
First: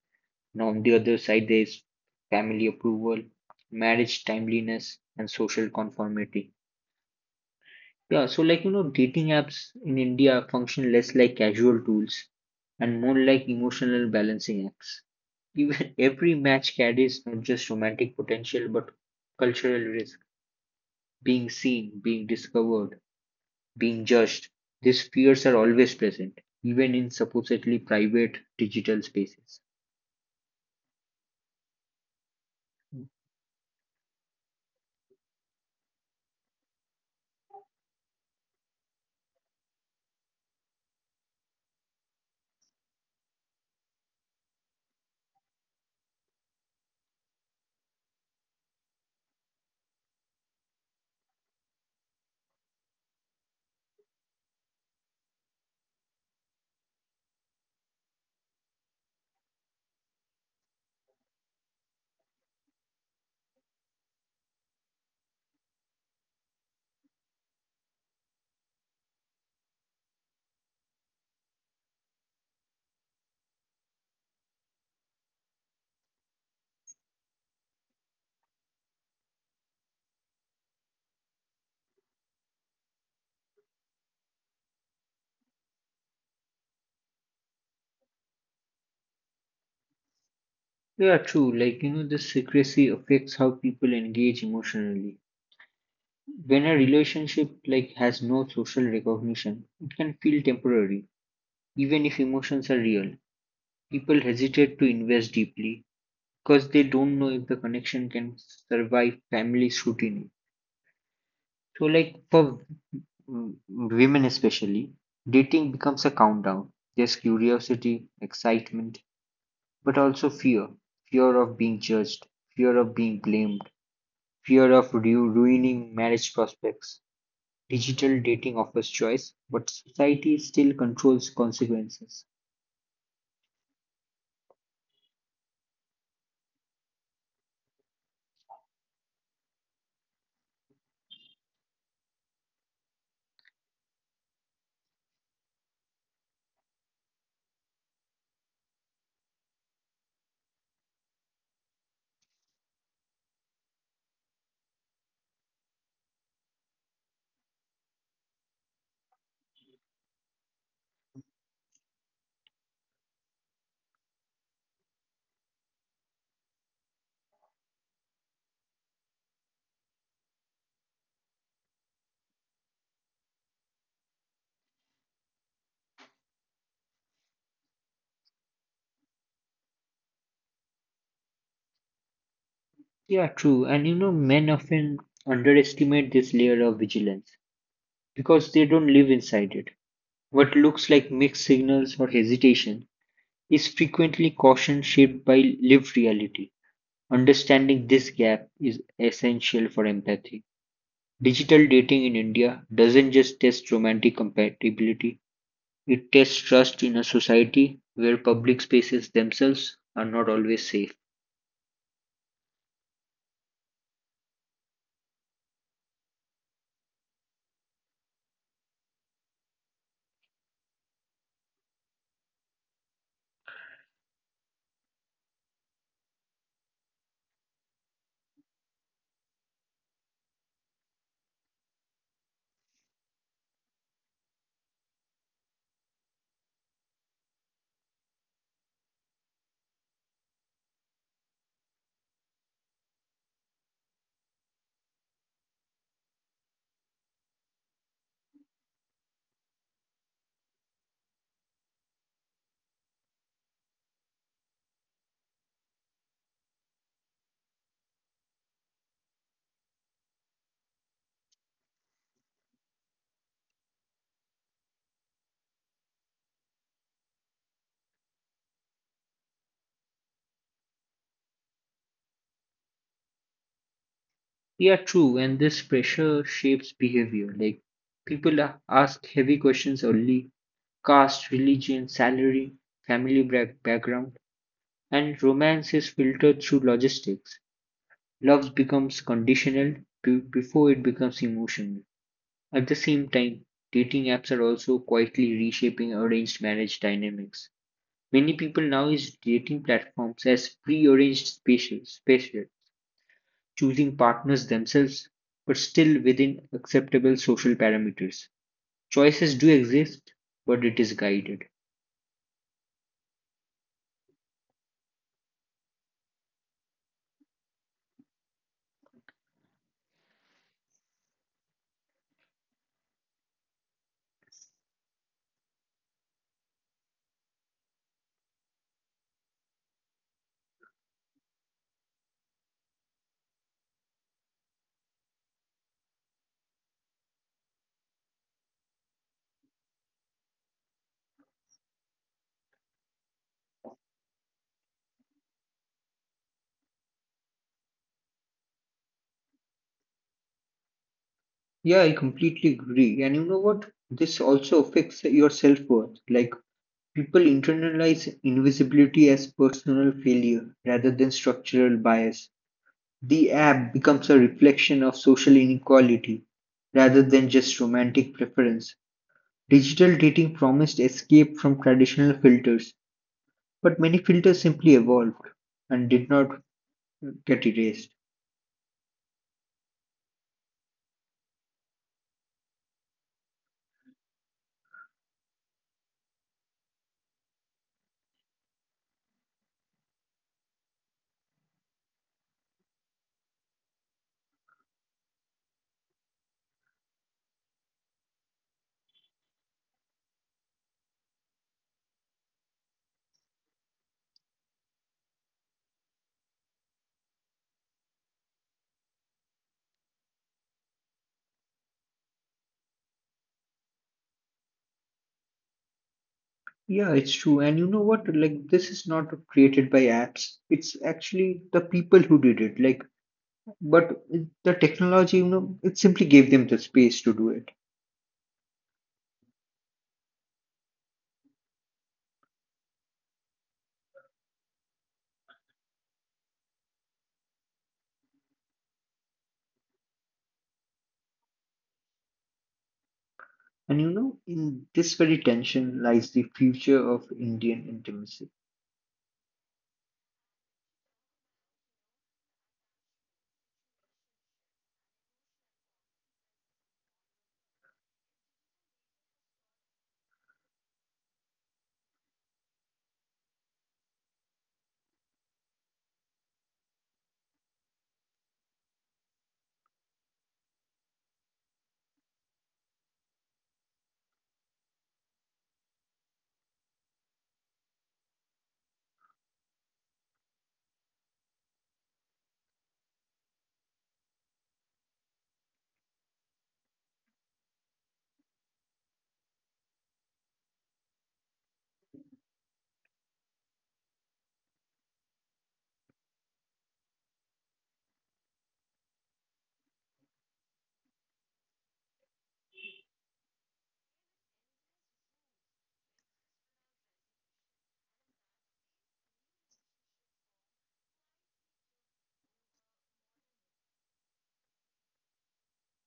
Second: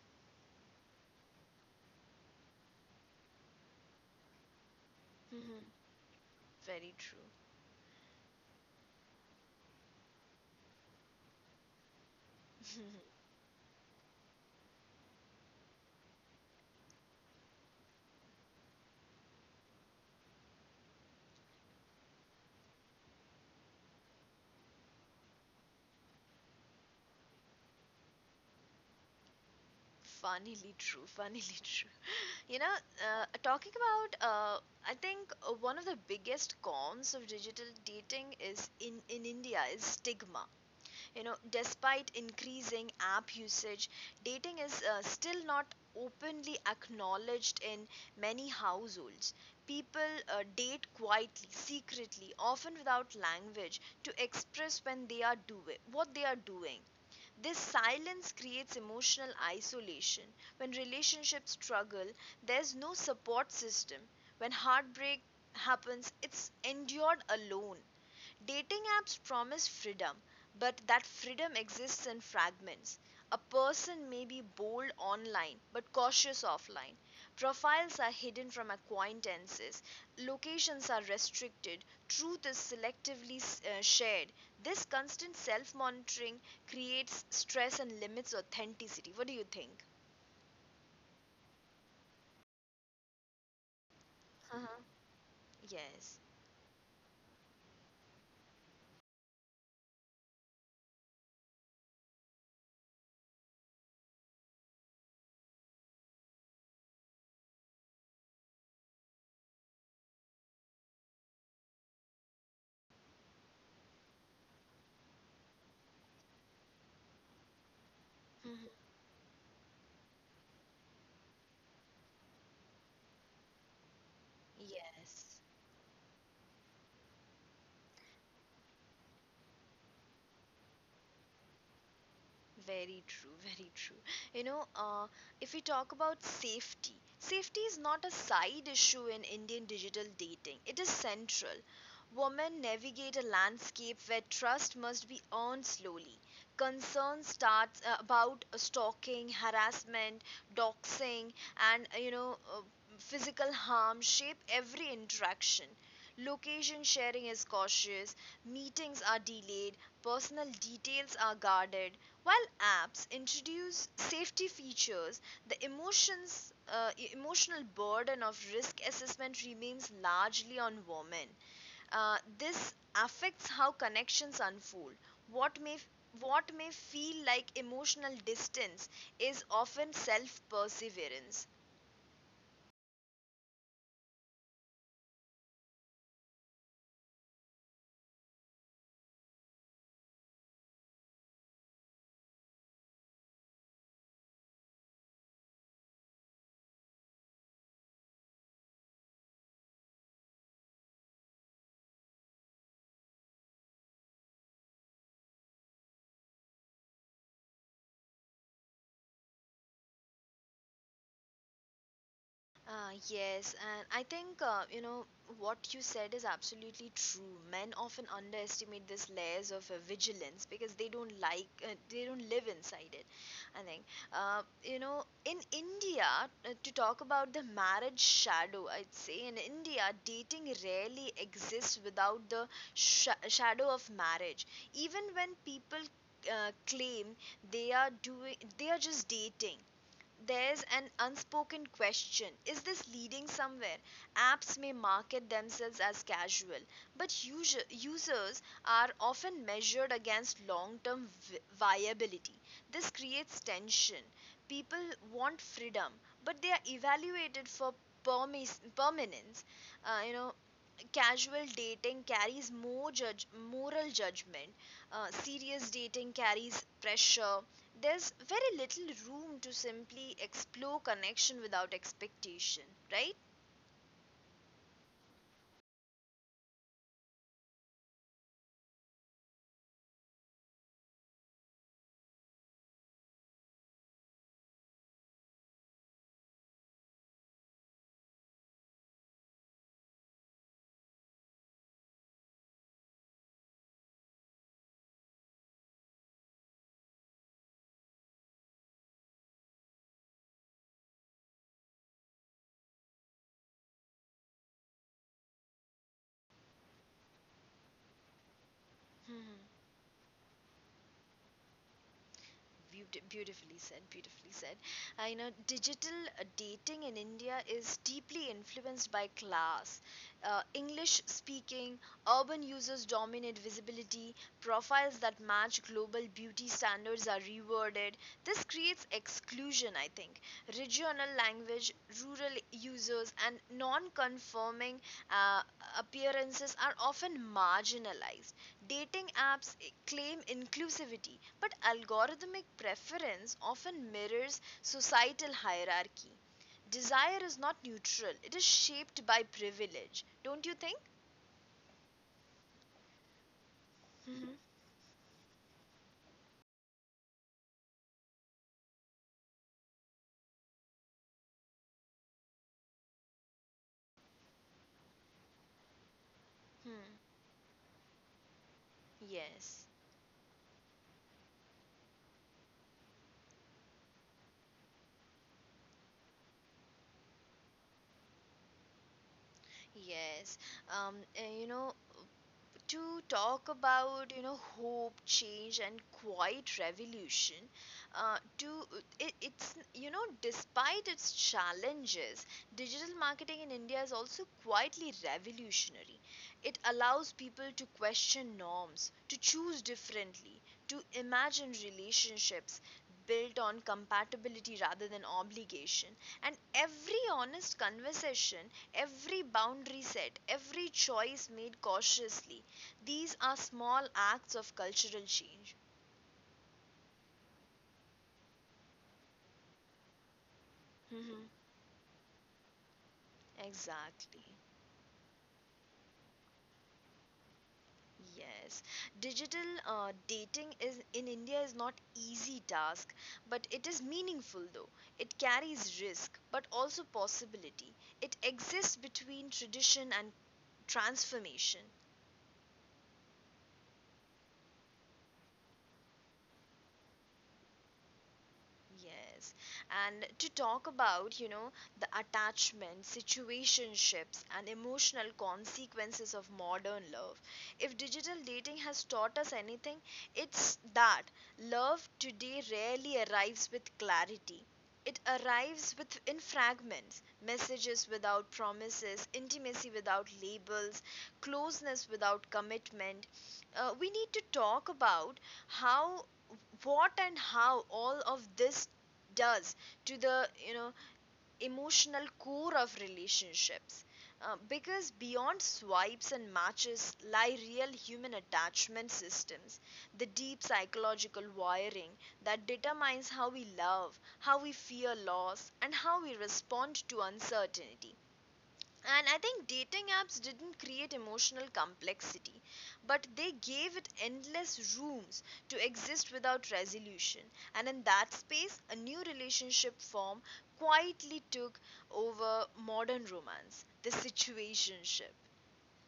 B: Now, on the other side, there's family approval, marriage timeliness, and
A: Mhm.
B: social conformity.
A: Very true.
B: Yeah, so like you know, dating apps in India function less like casual tools and more like emotional balancing acts. Even every match carries not just romantic potential but cultural risk, being seen, being discovered, being judged, these fears are always present, even in supposedly private digital spaces.
A: Funnily true, funnily true. You know, talking about, I think one of the biggest cons of digital dating is in India is stigma. You know, despite increasing app usage, dating is still not openly acknowledged in many households. People date quietly, secretly, often without language to express when they are doing what they are doing. This silence creates emotional isolation. When relationships struggle, there's no support system. When heartbreak happens, it's endured alone. Dating apps promise freedom, but that freedom exists in fragments. A person may be bold online but cautious offline. Profiles are hidden from acquaintances. Locations are restricted. Truth is selectively shared. This constant self monitoring creates stress and limits authenticity. What do you think?
B: Yeah, true. Like, you know, the secrecy affects how people engage
A: Uh-huh.
B: emotionally.
A: Yes.
B: When a relationship like has no social recognition, it can feel temporary, even if emotions are real. People hesitate to invest deeply because they don't know if the connection can survive family scrutiny. So, like for women especially, dating becomes a countdown. There's curiosity,
A: Mhm.
B: excitement, but also fear, fear of being judged, fear of being blamed, fear of
A: Yes.
B: ruining marriage prospects. Digital dating offers choice, but society still controls consequences.
A: Very true, very true. You know, uh, if we talk about safety, safety is not a side issue in Indian digital dating, it is central. Women navigate a landscape where trust must be earned slowly. Concern starts about stalking, harassment, doxing, and physical harm shape every interaction. Location sharing is cautious, meetings are delayed, personal details are guarded, while apps introduce safety features, the emotional burden of risk assessment remains largely on women. This affects how connections unfold. What may what may feel like emotional distance is often self perseverance.
B: Yeah, true. And you know, men often underestimate this layer of vigilance because they don't live inside it. What looks like mixed signals or hesitation is frequently caution shaped by lived reality. Understanding this gap is essential for empathy. Digital dating in India doesn't just test romantic compatibility, it tests trust in a society where public spaces themselves are not always safe.
A: Yes, and I think what you said is absolutely true. Men often underestimate this layers of vigilance because they don't like they don't live inside it. I think in India, to talk about the marriage shadow. I'd say in India dating rarely exists without the shadow of marriage. Even when people claim they are just dating, there's an unspoken question, is this leading somewhere? Apps may market themselves as casual, but users are often measured against long-term viability. This creates tension. People want freedom, but they are evaluated for permanence. uh, you know casual dating carries more judge moral judgment. Serious dating carries pressure. There's very little room to simply explore connection without expectation, right?
B: Yeah, true, and this pressure shapes behavior. Like people ask heavy questions only: caste, religion, salary, background, and romance is filtered through logistics. Love becomes conditional before it becomes emotional. At the same time, dating apps are also quietly reshaping arranged marriage dynamics. Many people now use dating platforms as pre-arranged spaces, choosing partners themselves, but still within acceptable social parameters. Choices do
A: Hmm.
B: exist, but it is guided.
A: Beautifully said, beautifully said. You know, digital dating in India is deeply influenced by class. English speaking, urban users dominate visibility, profiles that match global beauty standards are rewarded. This creates exclusion, I think. Regional language, rural users, and non conforming uh, appearances are often marginalized. Dating apps claim inclusivity, but algorithmic preference often mirrors societal hierarchy. Desire is not neutral, it is shaped by privilege, don't you think?
B: Yeah, I completely agree. And you know what? This
A: Hmm.
B: also affects your self worth. Like people internalize invisibility as personal failure rather than structural bias. The app becomes a reflection of social inequality
A: Hmm.
B: rather than just romantic preference.
A: Yes,
B: Digital dating promised escape from traditional filters, but many filters simply evolved and did not get erased.
A: yes. You know, to talk about hope, change and quiet revolution. Uh, to it, it's you know, despite its challenges, digital marketing in india is also quietly revolutionary. It allows people to question norms, to choose differently, to imagine relationships built on compatibility rather than obligation. And every honest conversation, every boundary set, every choice made cautiously, these are small acts of cultural change.
B: Yeah, it's true. And you know what? Like, this is not created by apps. It's
A: Hmm.
B: actually the people who did it. Like, but
A: Exactly.
B: the technology, you know, it simply gave them the space to do it.
A: Yes. Digital dating is in India is not easy task, but it is meaningful though. It carries risk, but also possibility. It exists between tradition and transformation.
B: And you know, in this very tension lies the future of Indian intimacy.
A: Yes. And to talk about, you know, the attachment, situationships, and emotional consequences of modern love. If digital dating has taught us anything, it's that love today rarely arrives with clarity. It arrives with in fragments, messages without promises, intimacy without labels, closeness without commitment. We need to talk about how what and how all of this does to the you know emotional core of relationships. Because beyond swipes and matches lie real human attachment systems, the deep psychological wiring that determines how we love, how we fear loss and how we respond to uncertainty. And I think dating apps didn't create emotional complexity, but they gave it endless rooms to exist without resolution. And in that space, a new relationship form quietly took over modern romance, the situationship.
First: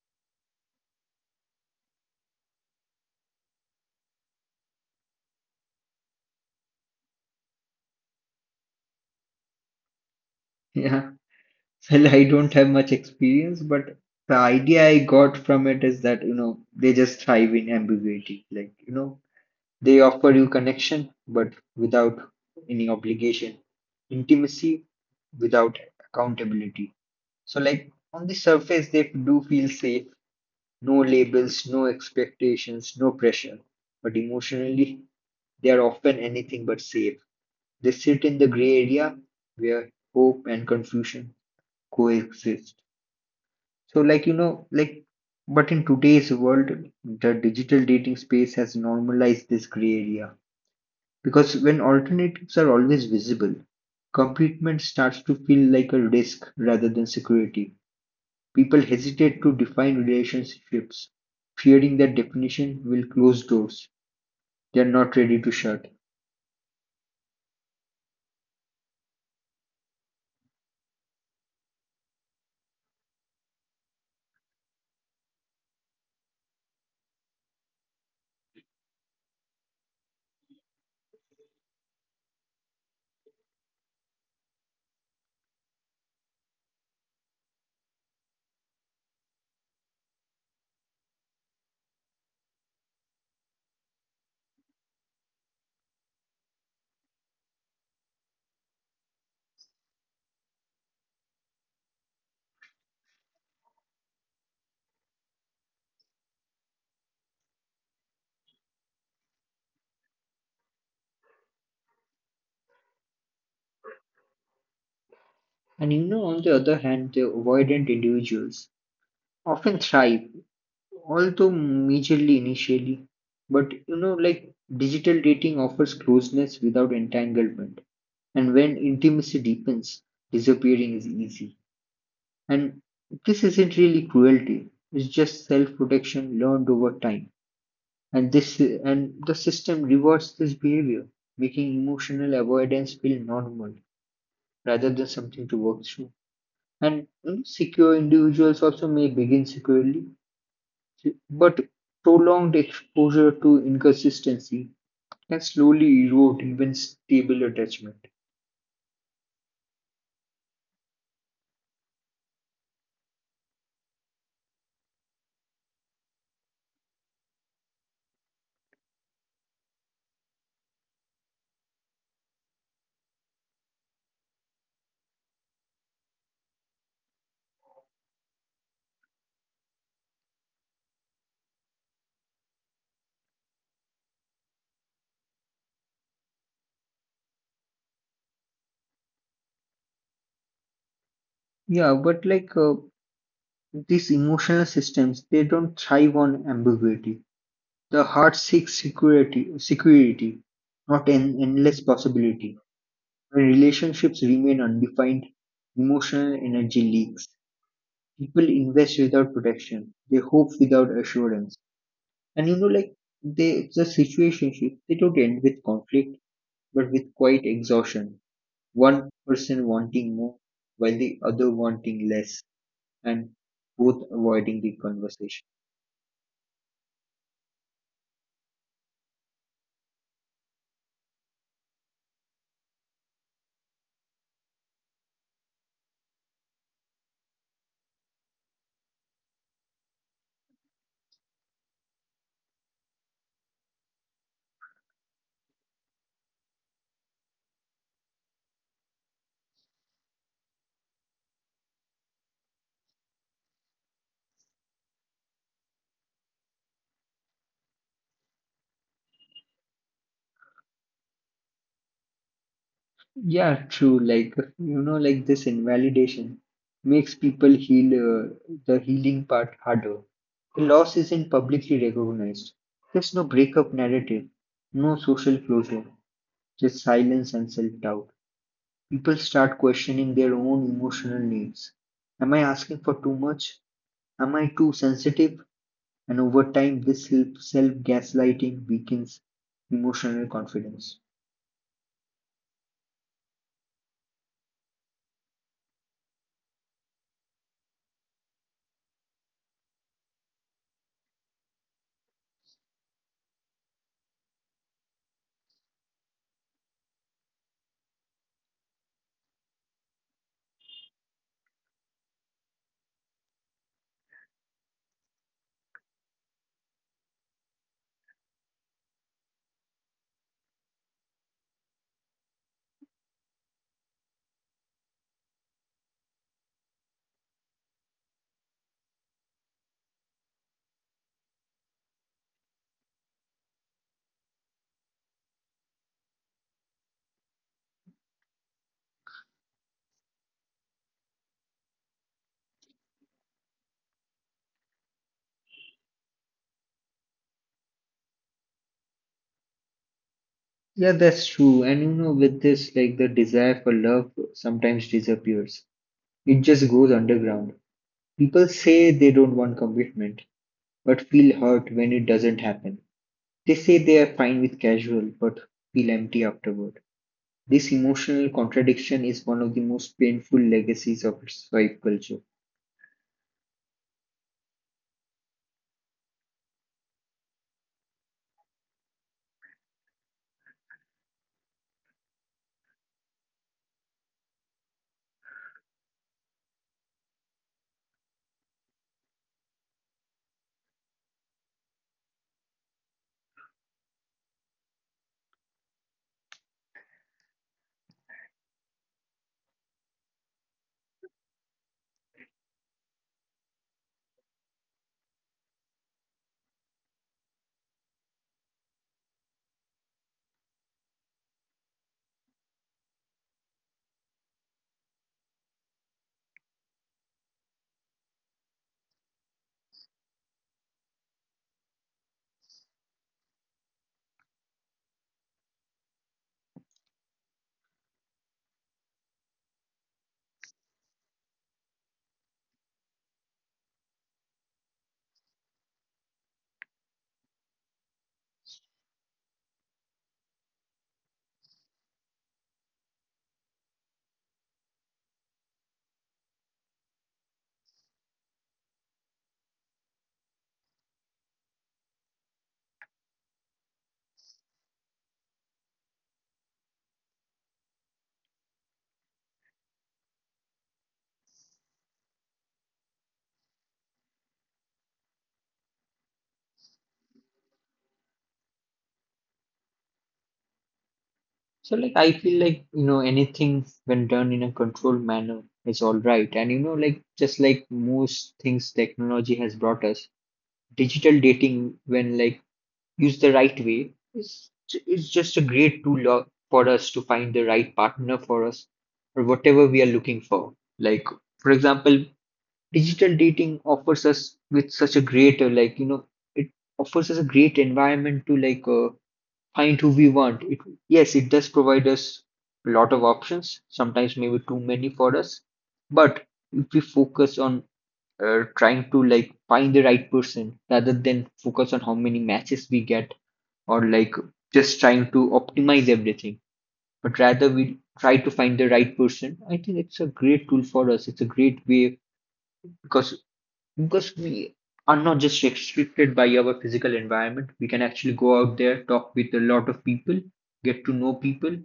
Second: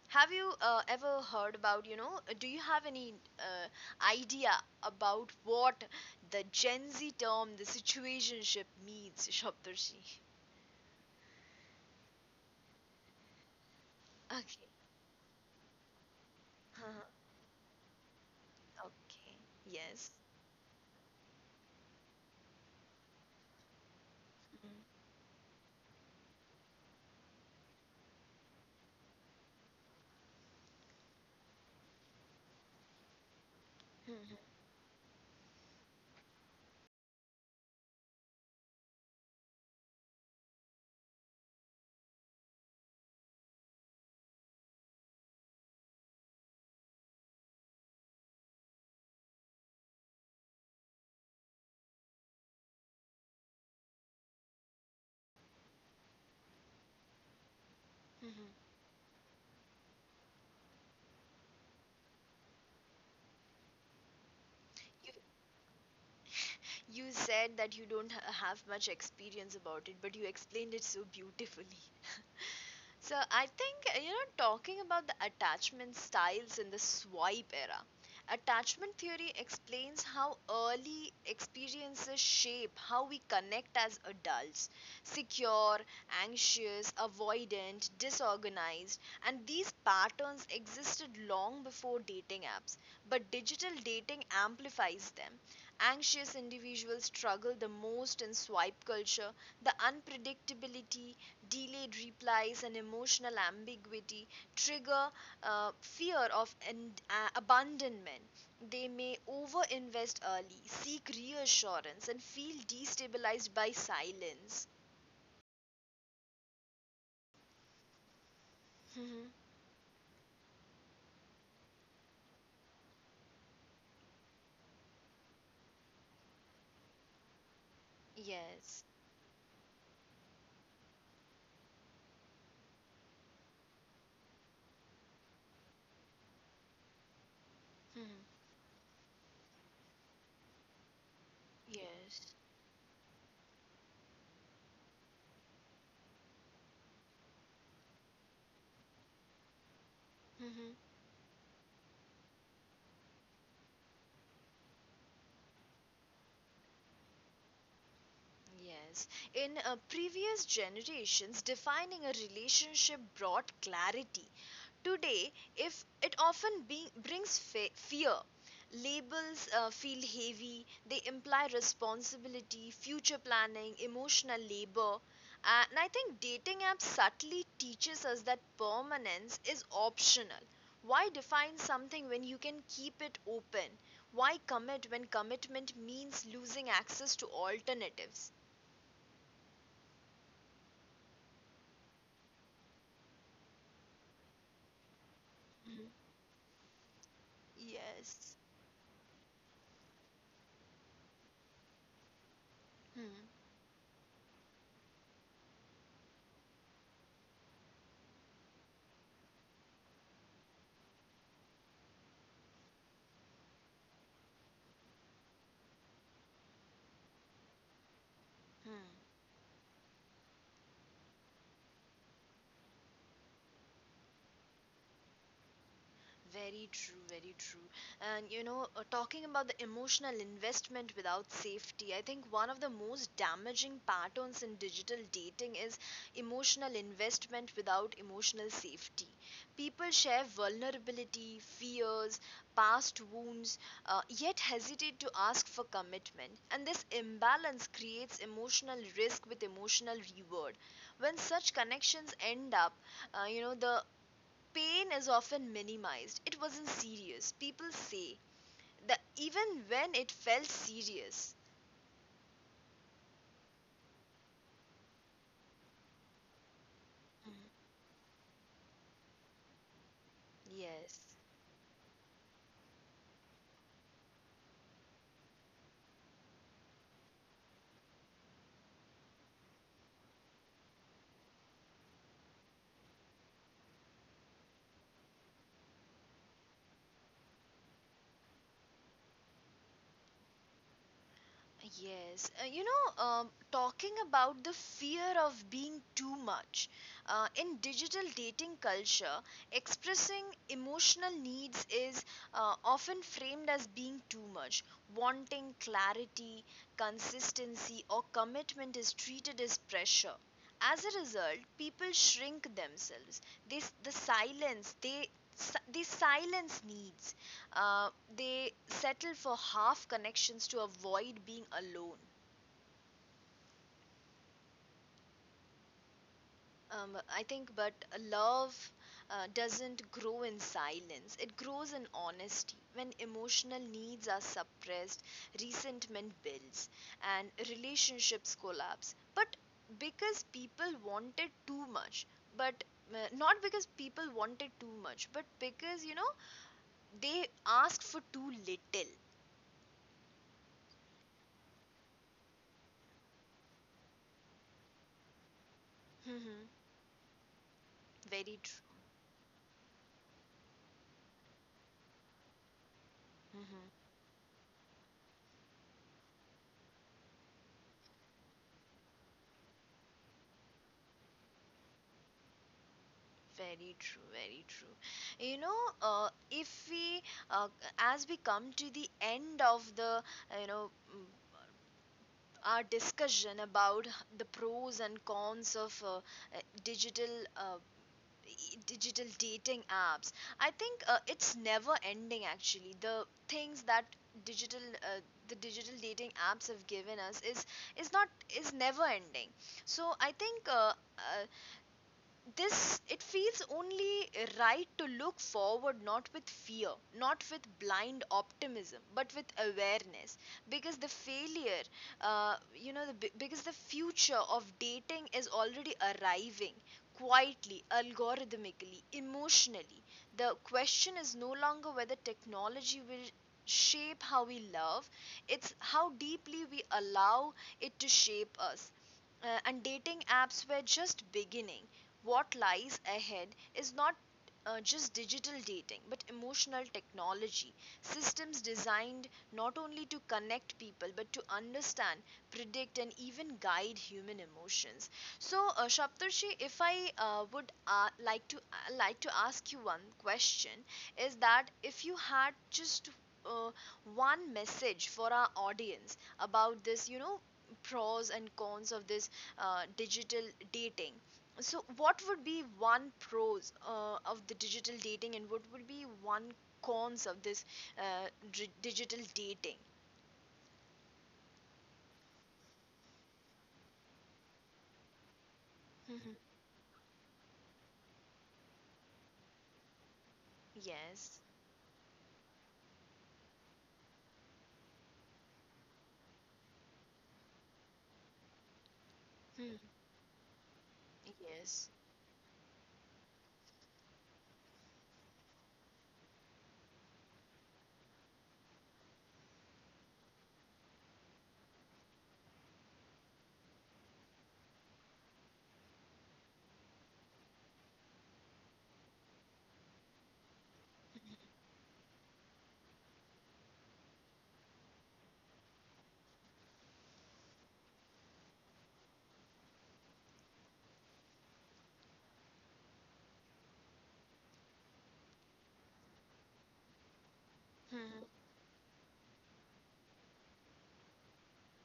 A: Have you ever heard about, you know, do you have any idea about what the Gen Z term, the situationship, means, Shabdarshi?
B: Yeah. Well, I don't have much experience, but the
A: Okay.
B: idea I got from it is that, you know, they just thrive in ambiguity. Like, you know,
A: Okay.
B: they
A: Yes.
B: offer you connection, but without any obligation, intimacy
A: Hmm.
B: without accountability. So, like, on the surface, they do feel safe. No labels, no expectations, no pressure. But
A: Hmm.
B: emotionally, they are often anything but safe. They sit in the gray area where hope and confusion coexist. So, like, you know, like, but in today's world, the digital dating space has normalized this gray area, because when alternatives are always visible, commitment starts to feel like a risk rather than security.
A: Hmm.
B: People hesitate to define relationships, fearing that definition will close doors they are not ready to shut.
A: You said that you don't ha- have much experience about it, but you explained it so beautifully. So I think talking about the attachment styles in the swipe era. Attachment theory explains how early experiences shape how we connect as adults. Secure, anxious, avoidant, disorganized, and these patterns existed long before dating apps, but digital dating amplifies them. Anxious individuals struggle the most in swipe culture. The unpredictability, delayed replies, and emotional ambiguity trigger fear of abandonment. They may overinvest early, seek reassurance, and feel destabilized by silence.
B: And you know, on the other hand, the avoidant individuals
A: Mhm.
B: often thrive, although majorly initially. But you know, like, digital dating offers closeness without entanglement, and when
A: Yes.
B: intimacy deepens, disappearing is easy. And this isn't really cruelty, it's just self protection learned over time.
A: Mhm.
B: And this and the system rewards this behavior, making emotional
A: Yes.
B: avoidance feel normal rather than something to work through. And you know, secure individuals also may begin securely,
A: Mhm.
B: but prolonged exposure to inconsistency can slowly erode even stable attachment.
A: Yes. In previous generations, defining a relationship brought clarity. Today, if it often brings fear, labels feel heavy, they imply responsibility, future planning, emotional labor. And I think dating apps subtly teaches us that permanence is optional. Why define something when you can keep it open? Why commit when commitment means losing access to alternatives?
B: Yeah, but like these emotional systems, they don't
A: Mhm.
B: thrive on ambiguity. The
A: Yes.
B: heart seeks security, not an endless possibility.
A: Hmm.
B: When relationships remain undefined, emotional energy leaks. People invest without protection. They hope without assurance. And you know, like, the situationship, they don't end with conflict, but with quite exhaustion. One
A: Hmm.
B: person wanting more while the other wanting less, and both avoiding the conversation.
A: Very true, very true. And you know, talking about the emotional investment without safety, I think one of the most damaging patterns in digital dating is emotional investment without emotional safety. People share vulnerability, fears, past wounds, yet hesitate to ask for commitment. And this imbalance creates emotional risk with emotional reward. When such connections end up, the pain is often minimized. It wasn't serious, people say, that even when it felt serious.
B: Yeah, true. Like, you know, like, this invalidation makes
A: Mm.
B: people heal the healing part harder. The loss
A: Yes.
B: isn't publicly recognized. There's no breakup narrative, no social closure, just silence and self doubt. People start questioning their own emotional needs. Am I asking for too much? Am I too sensitive? And over time, this self gaslighting weakens emotional confidence.
A: Yes, talking about the fear of being too much. In digital dating culture, expressing emotional needs is often framed as being too much. Wanting clarity, consistency, or commitment is treated as pressure. As a result, people shrink themselves. The silence, they silence needs. Uh, they settle for half connections to avoid being alone. I think, but love doesn't grow in silence, it grows in honesty. When emotional needs are suppressed, resentment builds and relationships collapse. But because people wanted too much, but Not because people wanted too much, but because you know they asked for too little.
B: Yeah, that's true. And you know, with this, like, the desire for love sometimes disappears,
A: Hmm.
B: it just goes underground.
A: Very true.
B: People say they don't want commitment, but feel hurt when it doesn't happen. They
A: Hmm.
B: say they are fine with casual, but feel empty afterward. This emotional contradiction is one of the most painful legacies of its swipe culture.
A: Very true, very true. You know, if we, uh, as we come to the end of the, you know, mm, our discussion about the pros and cons of digital. Digital dating apps, I think it's never ending. Actually the things that digital the digital dating apps have given us is not, is never ending. So I think uh, this it feels only right to look forward, not with fear, not with blind optimism but with awareness, because the failure you know the, b- because the future of dating is already arriving, quietly, algorithmically, emotionally. The question is no longer whether technology will shape how we love, it's how deeply we allow it to shape us. And dating apps were just beginning. What lies ahead is not just digital dating but emotional technology, systems designed not only to connect people but to understand, predict and even guide human emotions. So Shaptarshi, if I would like to ask you one question, is that if you had just uh, one message for our audience about this, you know, pros and cons of this digital dating, so, what would be one pros of the digital dating, and what would be one cons of this digital dating?
B: So, like, I feel like, you know, anything when done in a controlled manner is all
A: Mhm.
B: right. And, you know, like, just like most things technology has brought us, digital
A: Yes.
B: dating, when like used the right way, is, it's just a great tool for us to find the right partner for us, or
A: Mhm.
B: whatever we are looking for. Like, for
A: Yes.
B: example, digital dating offers us with such a great like, you know, it offers us a great environment to find who we want. It, yes, it does provide us a lot of options. Sometimes maybe too many for us, but if we focus on trying to like find the right person rather than focus on how many matches we get, or like just trying to optimize everything, but rather we try to find the right person. I think it's a great tool for us. It's a great way, because we are not just restricted by our physical environment. We can
A: Mhm.
B: actually go out there, talk with a lot of people, get to know people,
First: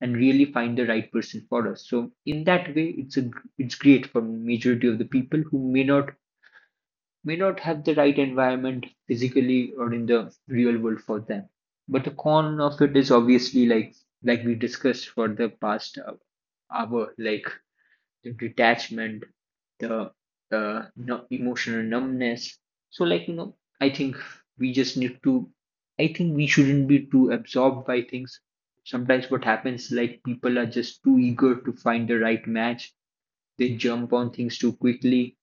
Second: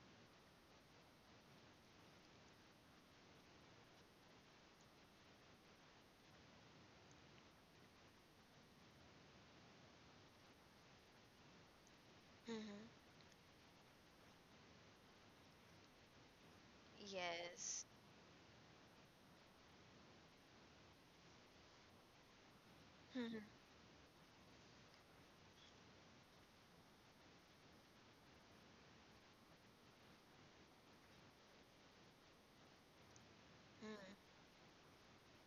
B: and really find the right person for us. So in that way, it's a, it's great for majority of the people who may not have the right environment physically or in the real world for them. But the con
A: Mhm.
B: of it is obviously, like we discussed for the past hour, like
A: Yes.
B: the detachment, the no, emotional numbness. So like,
A: Mhm.
B: you know, I think we just need to. I think we shouldn't be too absorbed by things. Sometimes what happens, like, people are just too eager to find the right match. They jump
A: Mhm.
B: on things too quickly,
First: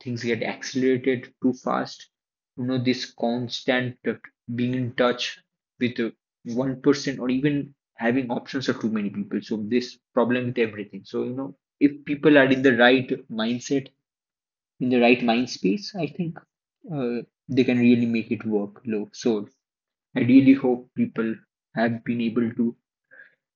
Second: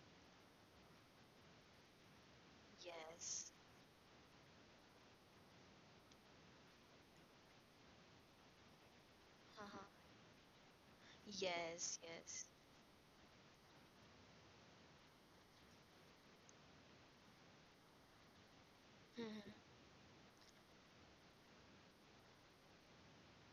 B: things get accelerated too fast. You know, this
A: Yes.
B: constant being in touch with one person, or even having options of too many people, so
A: Uh-huh.
B: this problem with everything. So you know,
A: Yes.
B: if people
A: Yes.
B: are in the right mindset, in the right mind space, I think uh, they can really make it work low. So
A: Mhm.
B: I really hope people have been able to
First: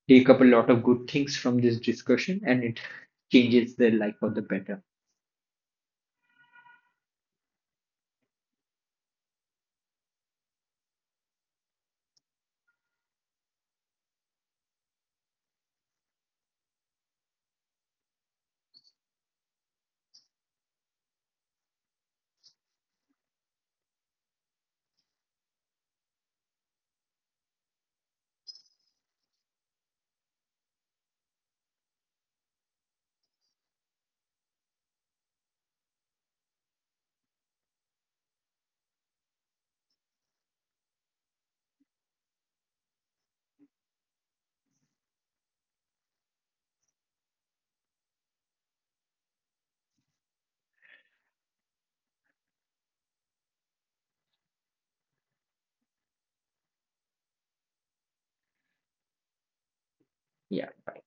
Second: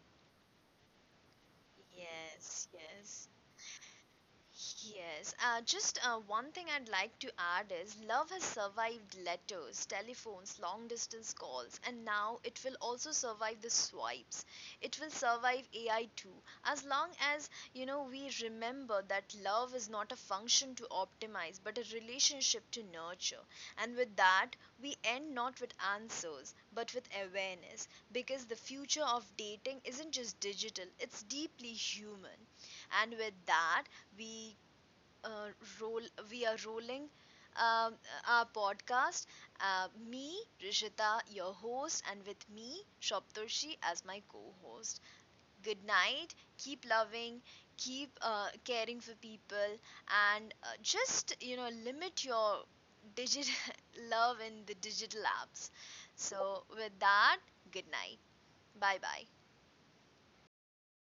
B: take up a lot of good things from this discussion, and
A: Yes.
B: it
A: Yes.
B: changes their life for the better.
A: Yes, just one thing I'd like to add is love has survived letters, telephones, long distance calls, and now it will also survive the swipes. It will survive AI too. As long as, you know, we remember that love is not a function to optimize, but a relationship to nurture. And with that, we end not with answers, but with awareness, because the future of dating isn't just digital, it's deeply human. And with that, we uh, roll we are rolling um, our podcast, me rishita your host and with me shoptoshi as my co-host. Good night, keep loving, keep caring for people, and just you know limit your digital love in the digital apps. So with that, good night, bye bye.
B: Yeah, bye.